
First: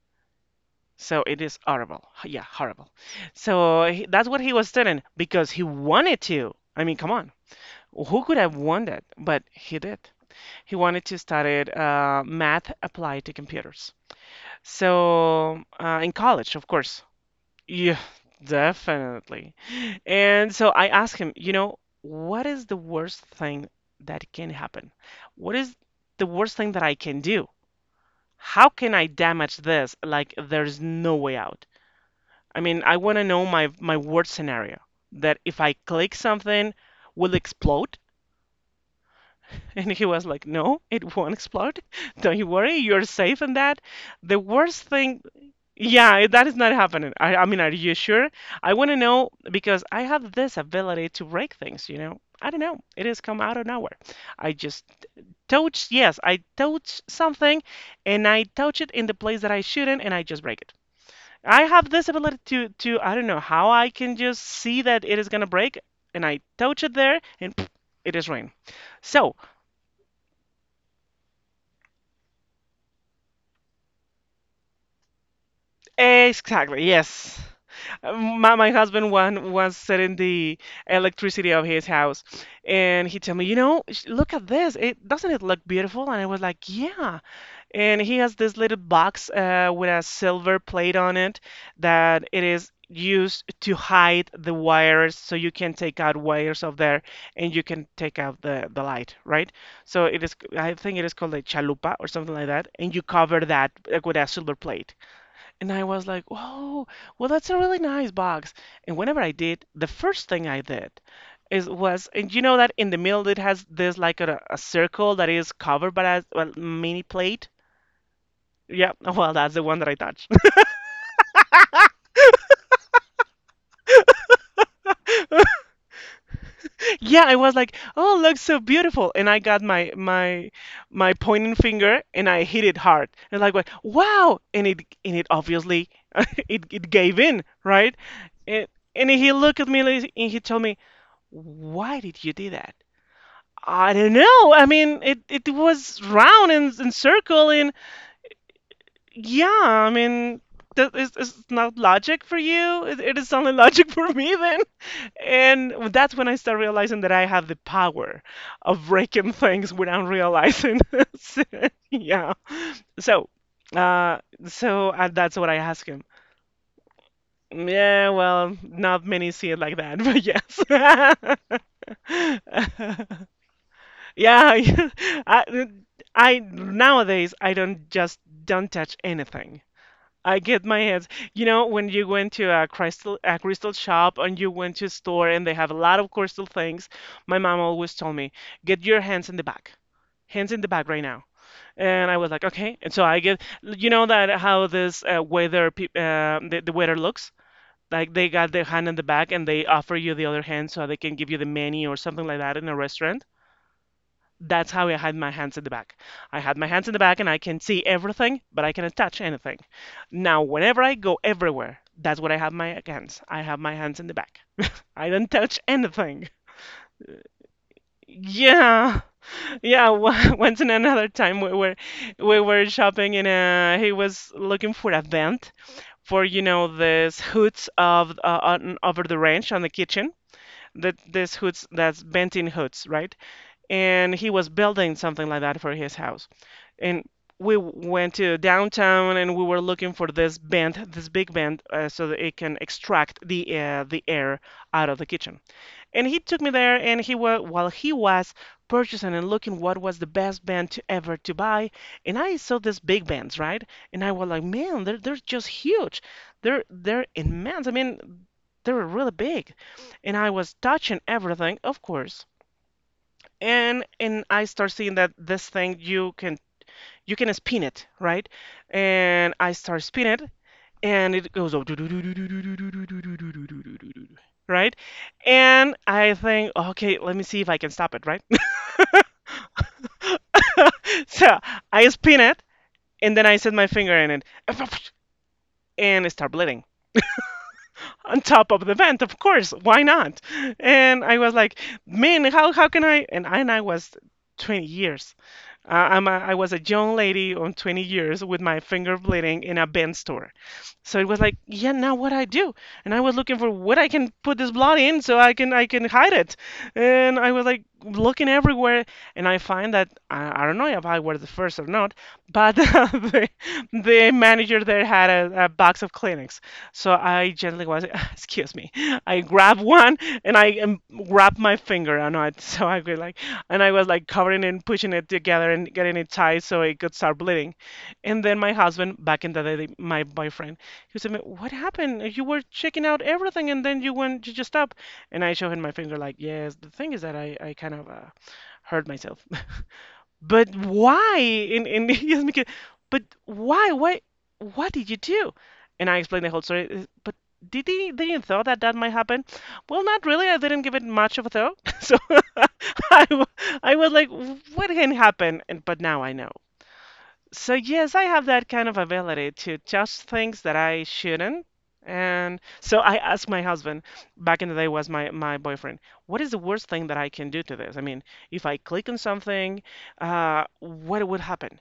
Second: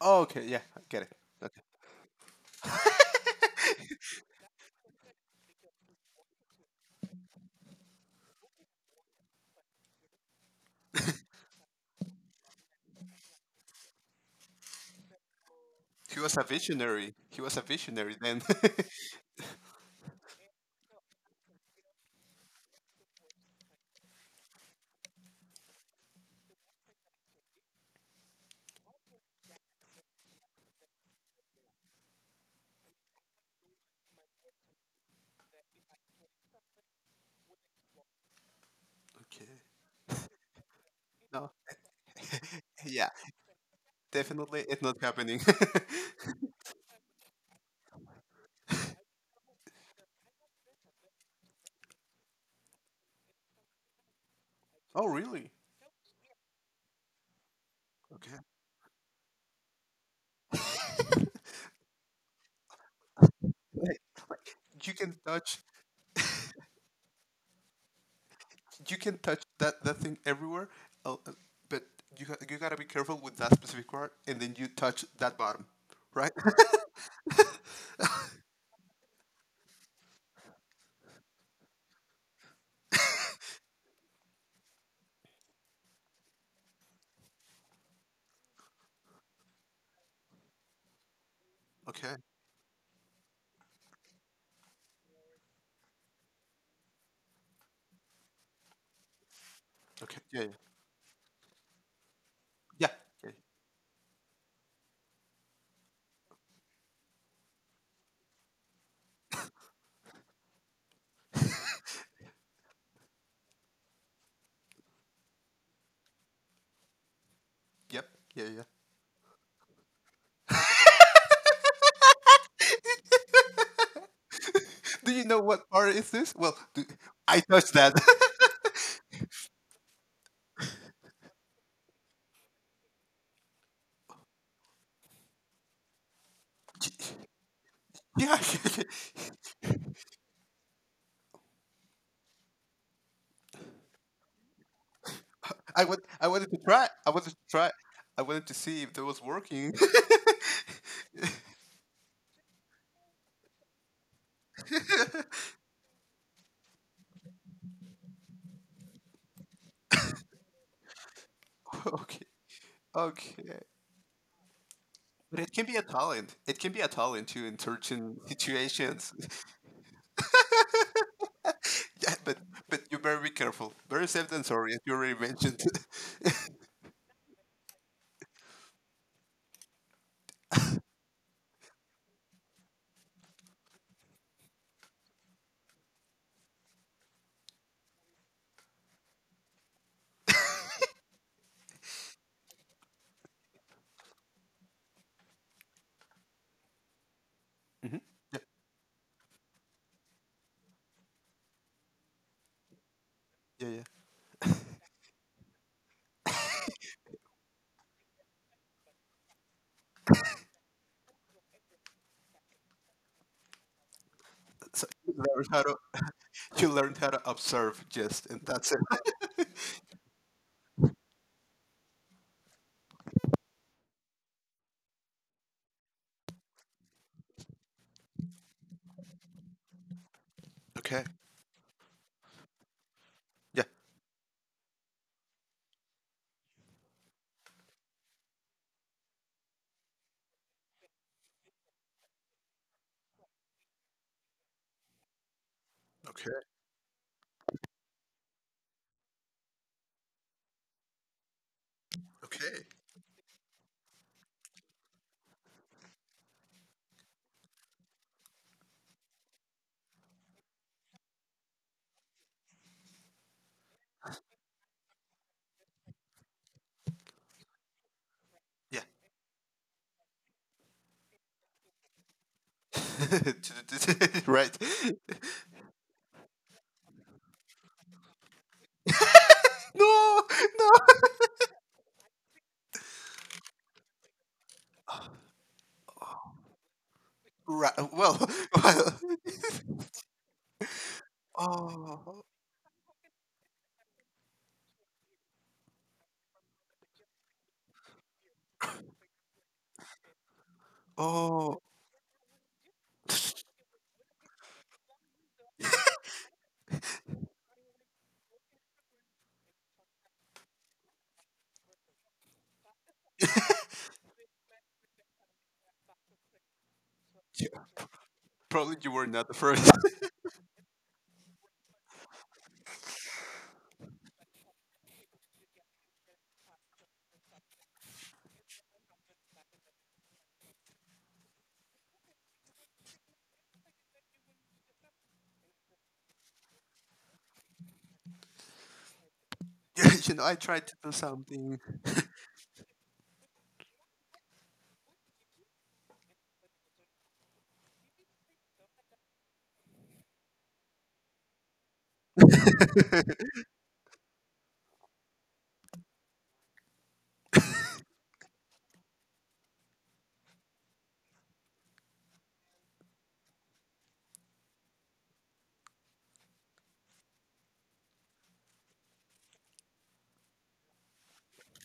Speaker 2: Oh, okay, yeah, I get it.
Speaker 1: So it is
Speaker 2: Okay.
Speaker 1: horrible. Yeah, horrible. So he, that's what he was studying because he wanted to. I mean, come on. Who could have won that? But he did. He wanted to study, math applied to computers. So, in
Speaker 2: He was a
Speaker 1: college, of course.
Speaker 2: visionary. He was a
Speaker 1: Yeah,
Speaker 2: visionary then.
Speaker 1: definitely. And so I asked him, you know, what is the worst thing that can happen? What is the worst thing that I can do? How can I damage this? Like there's no way out. I mean, I want to know my worst scenario, that if I click something, will explode.
Speaker 2: Okay.
Speaker 1: And he was like, "No, it won't
Speaker 2: No.
Speaker 1: explode. Don't you worry, you're
Speaker 2: Yeah.
Speaker 1: safe in that." The
Speaker 2: Definitely, it's
Speaker 1: worst
Speaker 2: not
Speaker 1: thing,
Speaker 2: happening.
Speaker 1: yeah, that is not happening. I mean, are you sure? I want to know because I have this ability to break things, you know. I don't know. It has come out of nowhere. I just
Speaker 2: Oh, really?
Speaker 1: touch, yes, I touch something and
Speaker 2: Okay.
Speaker 1: I touch it in the place that I shouldn't and I just break it. I have this ability to, I don't know how I
Speaker 2: Like,
Speaker 1: can just see
Speaker 2: you
Speaker 1: that
Speaker 2: can
Speaker 1: it is gonna
Speaker 2: touch.
Speaker 1: break and I touch it there and pff, it is rain.
Speaker 2: You can
Speaker 1: So.
Speaker 2: touch that thing everywhere. Uh, uh, but you gotta be careful with that specific part, and then you touch that bottom, right?
Speaker 1: Exactly, yes. My husband one was setting the electricity of his house, and he told me, you know, look at this. It doesn't it look beautiful? And I was like, yeah. And he has this little box, with a silver plate on it
Speaker 2: Okay.
Speaker 1: that it is used to hide the wires, so you can take out wires of there, and you can take out the light, right? So
Speaker 2: Okay.
Speaker 1: it is,
Speaker 2: Yeah.
Speaker 1: I think it is called a chalupa or something like that,
Speaker 2: Yeah.
Speaker 1: and you
Speaker 2: Yeah.
Speaker 1: cover that, with a silver plate. And I was like, "Whoa, well, that's a really nice box." And whenever I did, the first thing I did is was, and you know that in the middle it has this like a circle that is covered by a, well, mini plate.
Speaker 2: Yeah. Yep. Yeah. Yeah.
Speaker 1: Yeah, well, that's the one that I touched.
Speaker 2: Do you know what part is this? Well, do,
Speaker 1: Yeah, I
Speaker 2: I
Speaker 1: was
Speaker 2: touched
Speaker 1: like,
Speaker 2: that.
Speaker 1: "Oh, looks so beautiful," and I got my pointing finger and I hit it hard, and like, went, "Wow!" And it obviously it gave in, right?
Speaker 2: Yeah.
Speaker 1: And and he looked at me like, and he told me, "Why did you do that?" I don't know. I mean, it was
Speaker 2: I wanted
Speaker 1: round
Speaker 2: to try.
Speaker 1: and
Speaker 2: I wanted to
Speaker 1: circle,
Speaker 2: try.
Speaker 1: and
Speaker 2: I wanted to see if that was
Speaker 1: yeah,
Speaker 2: working.
Speaker 1: I mean, that is not logic for you. It is only logic for me then. And that's when I start realizing that I have the power of breaking things without realizing. So,
Speaker 2: Okay.
Speaker 1: yeah. So,
Speaker 2: Okay.
Speaker 1: uh, that's
Speaker 2: But
Speaker 1: what
Speaker 2: it
Speaker 1: I
Speaker 2: can be a
Speaker 1: ask him.
Speaker 2: talent. It can be a talent too in
Speaker 1: Yeah,
Speaker 2: certain
Speaker 1: well, not
Speaker 2: situations.
Speaker 1: many see it like that, but
Speaker 2: Yeah, but you
Speaker 1: yes.
Speaker 2: better be careful. Very safe and
Speaker 1: Yeah,
Speaker 2: sorry, as you already mentioned.
Speaker 1: I, I nowadays I don't just don't touch anything. I get my hands. You know, when you went to a crystal shop and you went to a store and they have a lot of crystal things, my mom always told me, "Get your hands in the back. Hands in the back right now." And I was like, "Okay." And so I get, you know that how this, the weather looks? Like they got their hand in the back and they offer you the other hand so they can give you the menu or something like that in a restaurant.
Speaker 2: Yeah, yeah.
Speaker 1: That's how I had my hands in the back. I had my hands in the back and I can see everything, but I cannot touch anything. Now, whenever I go everywhere, that's what I have my hands. I have my hands in the back.
Speaker 2: So
Speaker 1: I
Speaker 2: you
Speaker 1: don't
Speaker 2: learn how
Speaker 1: touch
Speaker 2: to
Speaker 1: anything.
Speaker 2: You learn how to observe just and that's it.
Speaker 1: Yeah, yeah. Once and another time we were shopping in a. He was looking for a vent for you know these hoods of, on, over the range on the kitchen. That
Speaker 2: Okay.
Speaker 1: this hoods that's venting hoods, right?
Speaker 2: Yeah.
Speaker 1: And he was building something like that for his house. And we went to downtown and we were looking for this vent, this big vent, so that it can extract the air out of the kitchen. And he
Speaker 2: Okay.
Speaker 1: took me there, and he wa while he was purchasing and looking what was the best vent to ever to buy, and I saw
Speaker 2: Okay.
Speaker 1: these big vents, right? And I was like, man, they're just huge, they're immense. I mean, they were really big, and I was touching everything, of course. And I start seeing that this thing you can spin it, right?
Speaker 2: Yeah.
Speaker 1: And I start spinning it, and it goes up,
Speaker 2: Right.
Speaker 1: right? And I think, okay, let me see if I can stop it, right?
Speaker 2: No, no.
Speaker 1: So I spin it, and then I set my finger in it, and it start bleeding
Speaker 2: Right. Well,
Speaker 1: on top of the
Speaker 2: well.
Speaker 1: vent, of course. Why not? And I was like,
Speaker 2: Oh.
Speaker 1: man, how can I? And I was 20 years. I was a young lady on 20 years with my finger bleeding in a bent store. So it was like,
Speaker 2: Oh,
Speaker 1: yeah, now what I do? And I was looking for what I can put this blood in so I can hide it. And I was like looking everywhere, and I find that I don't know if I were the first or not, but the manager there had a box of Kleenex. So I gently was, excuse me,
Speaker 2: probably you were
Speaker 1: I
Speaker 2: not the
Speaker 1: grabbed
Speaker 2: first.
Speaker 1: one and I grabbed my finger and I so I was like, and I was like covering it and pushing it together and getting it tight so it could start bleeding. And then my husband, back in the day, my boyfriend he said, what happened? You were checking out everything and then you just stopped. And I showed him my finger, like, yes, the thing is that I kind of hurt myself.
Speaker 2: Yeah, I
Speaker 1: But
Speaker 2: tried to do
Speaker 1: why?
Speaker 2: something
Speaker 1: And he asked me, but why? Why? What did you do? And I explained the whole story. But did you thought that that might happen? Well, not really. I didn't give it much of a thought. So I, w- I was like, what can happen? And, but now I know. So yes, I have that kind of ability to touch things that I shouldn't. And so I asked my husband, back in the day was my, my boyfriend, what is the worst thing that I can do to this? I mean, if I click on something, what would happen?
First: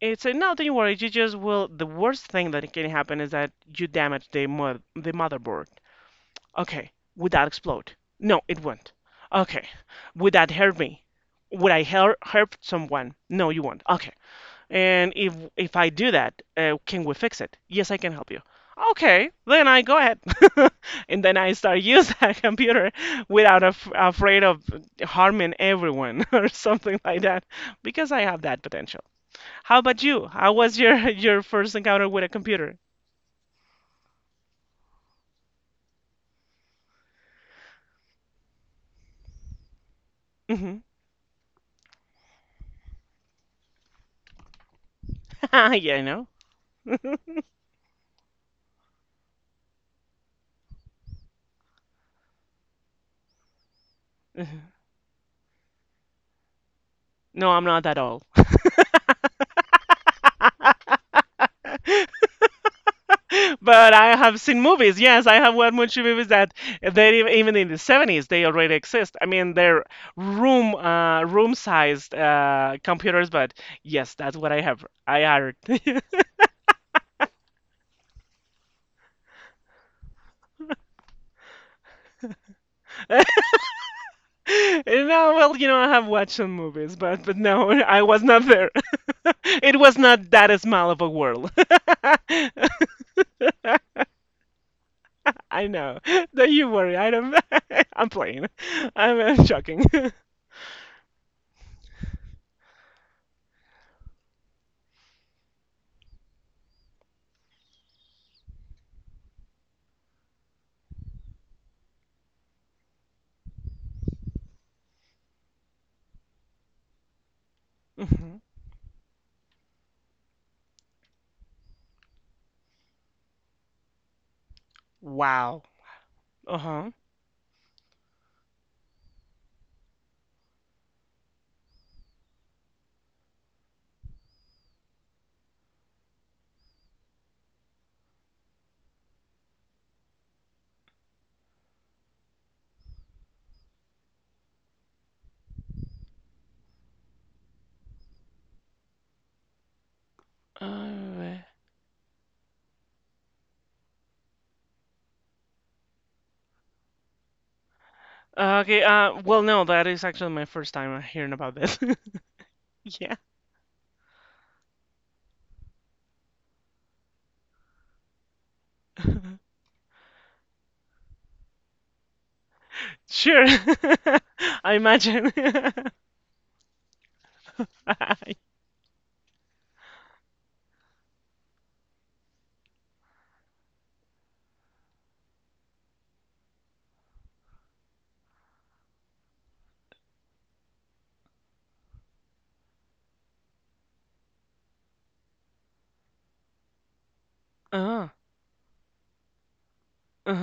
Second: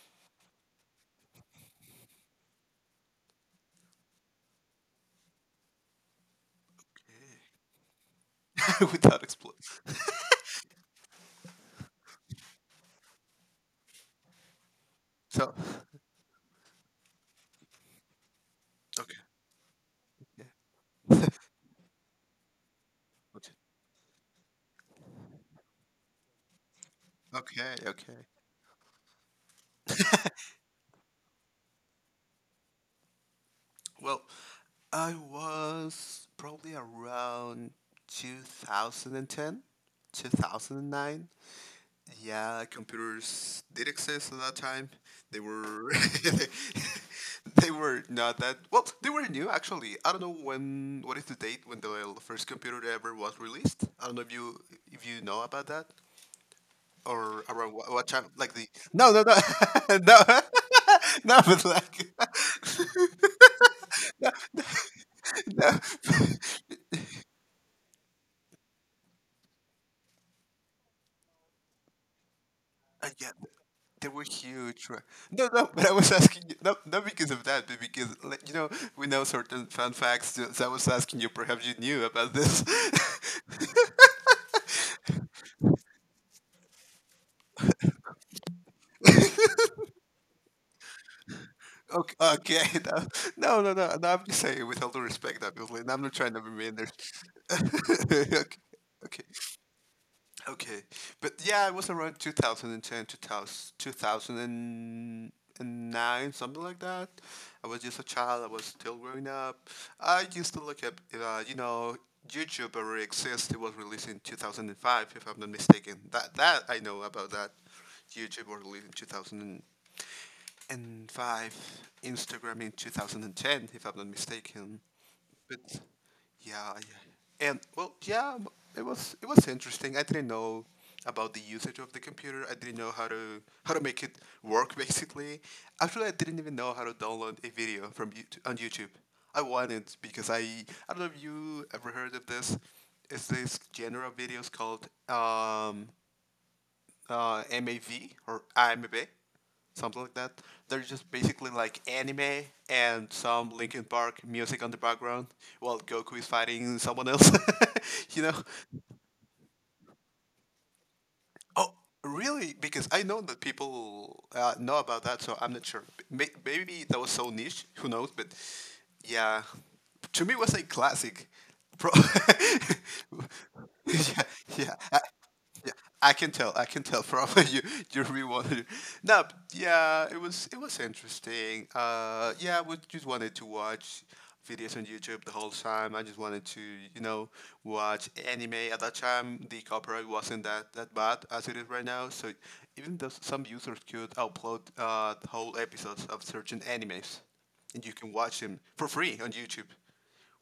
Speaker 1: It said, no, don't you worry, you just will. The worst thing that can happen is that you damage the motherboard. Okay, would that explode? No, it won't.
Speaker 2: without explode.
Speaker 1: Okay, would that hurt me? Would I hurt someone? No, you won't. Okay. And if
Speaker 2: So,
Speaker 1: if I do that, can we fix it? Yes, I can help you.
Speaker 2: okay.
Speaker 1: Okay, then I go ahead,
Speaker 2: Yeah.
Speaker 1: and then I start use that computer
Speaker 2: Okay.
Speaker 1: without afraid of harming everyone or something like that,
Speaker 2: Okay.
Speaker 1: because I
Speaker 2: Okay.
Speaker 1: have that potential. How about you? How was your your first encounter with a computer?
Speaker 2: Well, I was probably around 2010, two
Speaker 1: Hmm.
Speaker 2: thousand and nine. Yeah, computers did exist at that time. They were.
Speaker 1: Yeah, I know.
Speaker 2: They were not that well. They were new actually. I don't know when. What is the date when the first computer ever was released? I don't know if you
Speaker 1: Mhm.
Speaker 2: if you know about that or
Speaker 1: No, I'm
Speaker 2: around
Speaker 1: not
Speaker 2: what,
Speaker 1: at
Speaker 2: what
Speaker 1: all.
Speaker 2: time. Like the no, no, no no no, but like
Speaker 1: But I
Speaker 2: no,
Speaker 1: have seen movies. Yes, I have
Speaker 2: no.
Speaker 1: watched much movies that even in the 70s they already exist. I mean, they're room-sized
Speaker 2: And
Speaker 1: computers,
Speaker 2: yeah,
Speaker 1: but
Speaker 2: they
Speaker 1: yes,
Speaker 2: were
Speaker 1: that's what I have.
Speaker 2: huge. Right?
Speaker 1: I
Speaker 2: No,
Speaker 1: heard.
Speaker 2: no, but I was asking you, not because of that, but because, like, we know certain fun facts. So I was asking you, perhaps you knew about this.
Speaker 1: No, well, you know, I have watched some movies, but no, I was not there. It was not that small of a world.
Speaker 2: Okay, okay. No, no, no, no, no, I'm just saying, with all due respect,
Speaker 1: I
Speaker 2: obviously, and
Speaker 1: know.
Speaker 2: I'm not trying to be
Speaker 1: Don't you
Speaker 2: mean there.
Speaker 1: worry. I don't. I'm
Speaker 2: Okay,
Speaker 1: playing. I'm
Speaker 2: okay.
Speaker 1: joking.
Speaker 2: Okay, but yeah, it was around 2010, two thousand two thousand and nine, something like that. I was just a child. I was still growing up. I used to look at, YouTube already exists. It was released in 2005, if I'm not mistaken. That I know about that.
Speaker 1: Mhm.
Speaker 2: YouTube was released in 2005. Instagram in 2010, if I'm not mistaken.
Speaker 1: Wow.
Speaker 2: But yeah,
Speaker 1: Uh-huh.
Speaker 2: yeah. And well, yeah, it was interesting. I didn't know about the usage of the computer. I didn't know how to make it work basically. Actually, I didn't even know how to download a video from YouTube, on YouTube. I wanted because I don't know if you ever heard of this. It's this genre of videos called MAV or IMAB, something like that. They're just
Speaker 1: Uh,
Speaker 2: basically like anime and some Linkin Park music on the background while Goku is fighting someone else. You know?
Speaker 1: Okay, well, no, that is actually my first time hearing about
Speaker 2: Oh,
Speaker 1: this.
Speaker 2: really? Because I
Speaker 1: Yeah.
Speaker 2: know that people know about that, so I'm not sure. Maybe that was so niche, who knows? But yeah, to me, it was a classic. Pro-
Speaker 1: Sure.
Speaker 2: yeah,
Speaker 1: I
Speaker 2: yeah. Uh,
Speaker 1: imagine.
Speaker 2: yeah, I can tell. I can tell from you. You
Speaker 1: Bye.
Speaker 2: rewarded. No, but yeah, it was interesting. Yeah, we just wanted to watch videos on YouTube the whole time. I just wanted to, you know, watch anime. At that time, the copyright wasn't that bad as it is right now. So even though some users could upload the whole episodes of certain animes, and you
Speaker 1: Uh,
Speaker 2: can watch them for free on YouTube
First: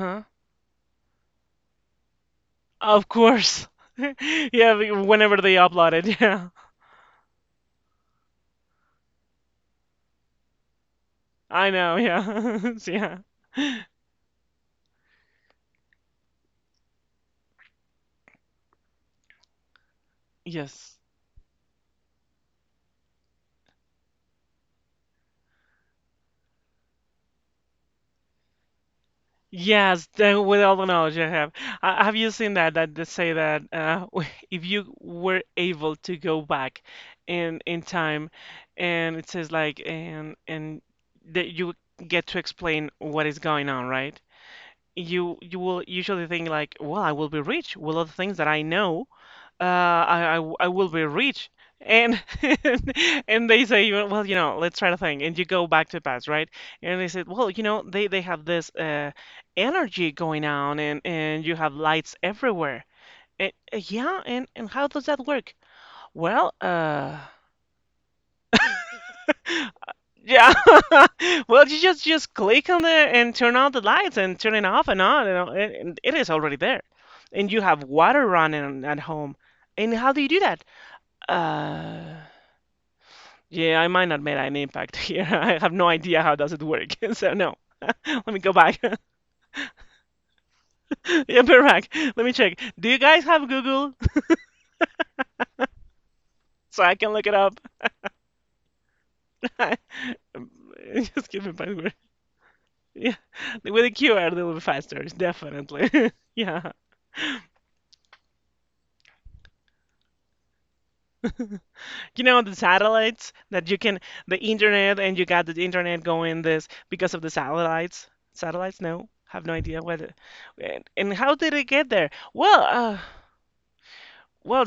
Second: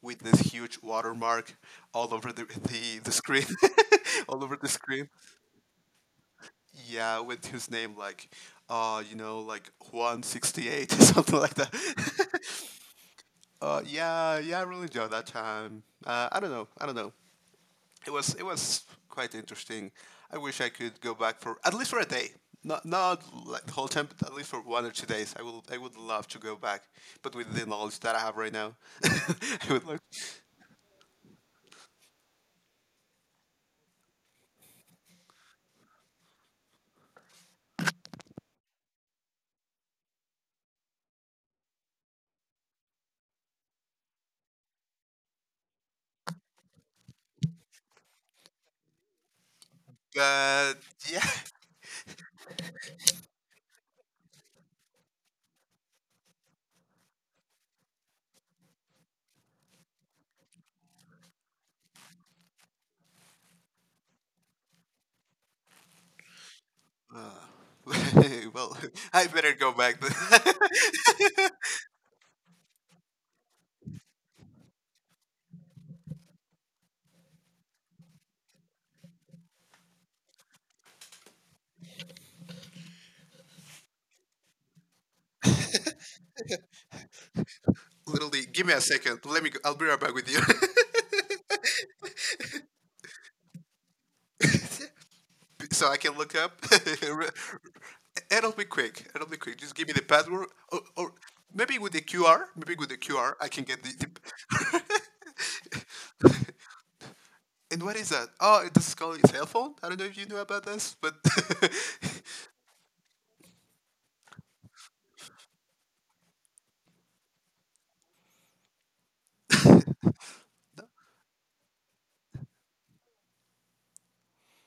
Speaker 2: with this huge watermark all over the the,
Speaker 1: Of
Speaker 2: the screen,
Speaker 1: course.
Speaker 2: all over the
Speaker 1: Yeah,
Speaker 2: screen.
Speaker 1: whenever they upload it, yeah.
Speaker 2: Yeah, with his name like, like 168 or something like that.
Speaker 1: I know, yeah. Yeah.
Speaker 2: Yeah, yeah, I really enjoyed that time. I don't know, I don't know. It was quite interesting. I wish I could
Speaker 1: Yes.
Speaker 2: go back for at least for a day. Not like the whole time, but at least for one or two days. I would love to go back, but with the knowledge that I have right now, I would love.
Speaker 1: Yes, then with all the knowledge I have you seen that that they say that if you were able to go back in time, and it says like and that you get to explain what is going on, right? You will usually think like, well, I will be rich with all the things that I know I
Speaker 2: But
Speaker 1: will be
Speaker 2: yeah,
Speaker 1: rich. And and they say, you well, you know, let's try to think. And you go back to the past, right? And they said, well, you know, they have this energy going on and you have lights everywhere. Yeah, and how does that work? Well,
Speaker 2: Uh, well, I better go back then.
Speaker 1: yeah. Well, you just click on the and turn on the lights and turn it off and on and and it is already there. And you have water running at home. And how do you do that? Uh Yeah, I might not make an impact here. I have no idea how does it work. So no. Let me
Speaker 2: Literally,
Speaker 1: go
Speaker 2: give me a
Speaker 1: back.
Speaker 2: second. Let me. Go. I'll be right back with you,
Speaker 1: Yeah, we're back. Let me check. Do you guys have Google
Speaker 2: so I can look up.
Speaker 1: so I can
Speaker 2: Re-
Speaker 1: look it up?
Speaker 2: It'll be quick. It'll be quick. Just give me the password, or
Speaker 1: Just give me
Speaker 2: maybe with
Speaker 1: password.
Speaker 2: the QR. Maybe with the
Speaker 1: Yeah,
Speaker 2: QR, I can get
Speaker 1: with a
Speaker 2: the.
Speaker 1: QR, they'll be
Speaker 2: the...
Speaker 1: faster, definitely. Yeah,
Speaker 2: and what is that? Oh, this is called a cell phone. I don't know if you knew about this, but
Speaker 1: you know the satellites that you can, the internet, and you got the internet going this because of the satellites. Satellites? No, have no idea whether. And how did it get there? Well, well,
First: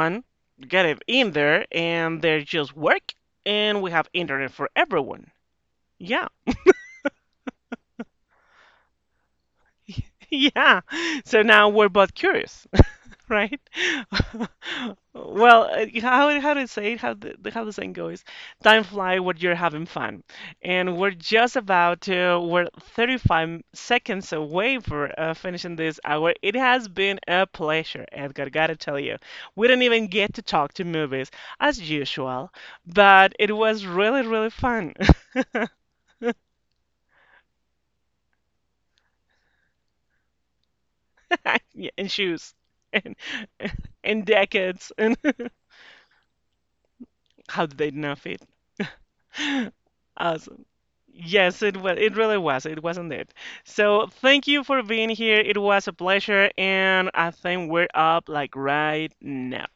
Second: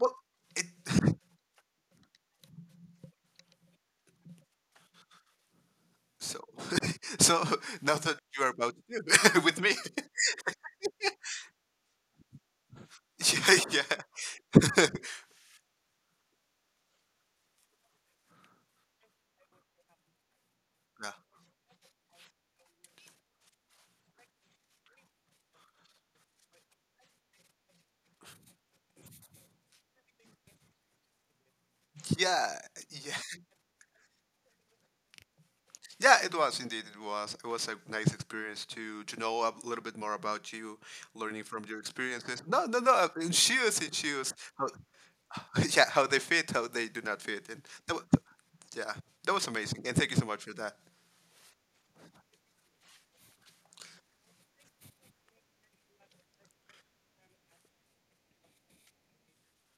Speaker 2: well, it,
Speaker 1: got it in there, and they just work, and we have internet for everyone. Yeah,
Speaker 2: so so now that you are about to do with me,
Speaker 1: yeah. So now we're both curious.
Speaker 2: yeah,
Speaker 1: Right?
Speaker 2: yeah,
Speaker 1: Well, how to say it? How how the saying goes? Time fly when you're having fun, and we're just about to we're 35 seconds away for finishing this hour. It has been a pleasure, Edgar. Gotta tell you, we didn't even get to talk to movies as
Speaker 2: yeah,
Speaker 1: usual,
Speaker 2: yeah.
Speaker 1: but it was really really fun.
Speaker 2: Yeah, it was indeed. It was. It was a nice experience to know a little bit more about you, learning from your
Speaker 1: Yeah, and
Speaker 2: experiences.
Speaker 1: shoes
Speaker 2: No, no, no.
Speaker 1: and
Speaker 2: In shoes, in
Speaker 1: and
Speaker 2: shoes. How,
Speaker 1: decades and
Speaker 2: yeah, how they fit, how they do not fit, and
Speaker 1: how did they
Speaker 2: that was,
Speaker 1: not fit?
Speaker 2: yeah, that was amazing. And thank you so much for
Speaker 1: Awesome.
Speaker 2: that.
Speaker 1: Yes, it was. It really was. It wasn't it. So thank you for being here. It was a pleasure, and I think we're up like right now.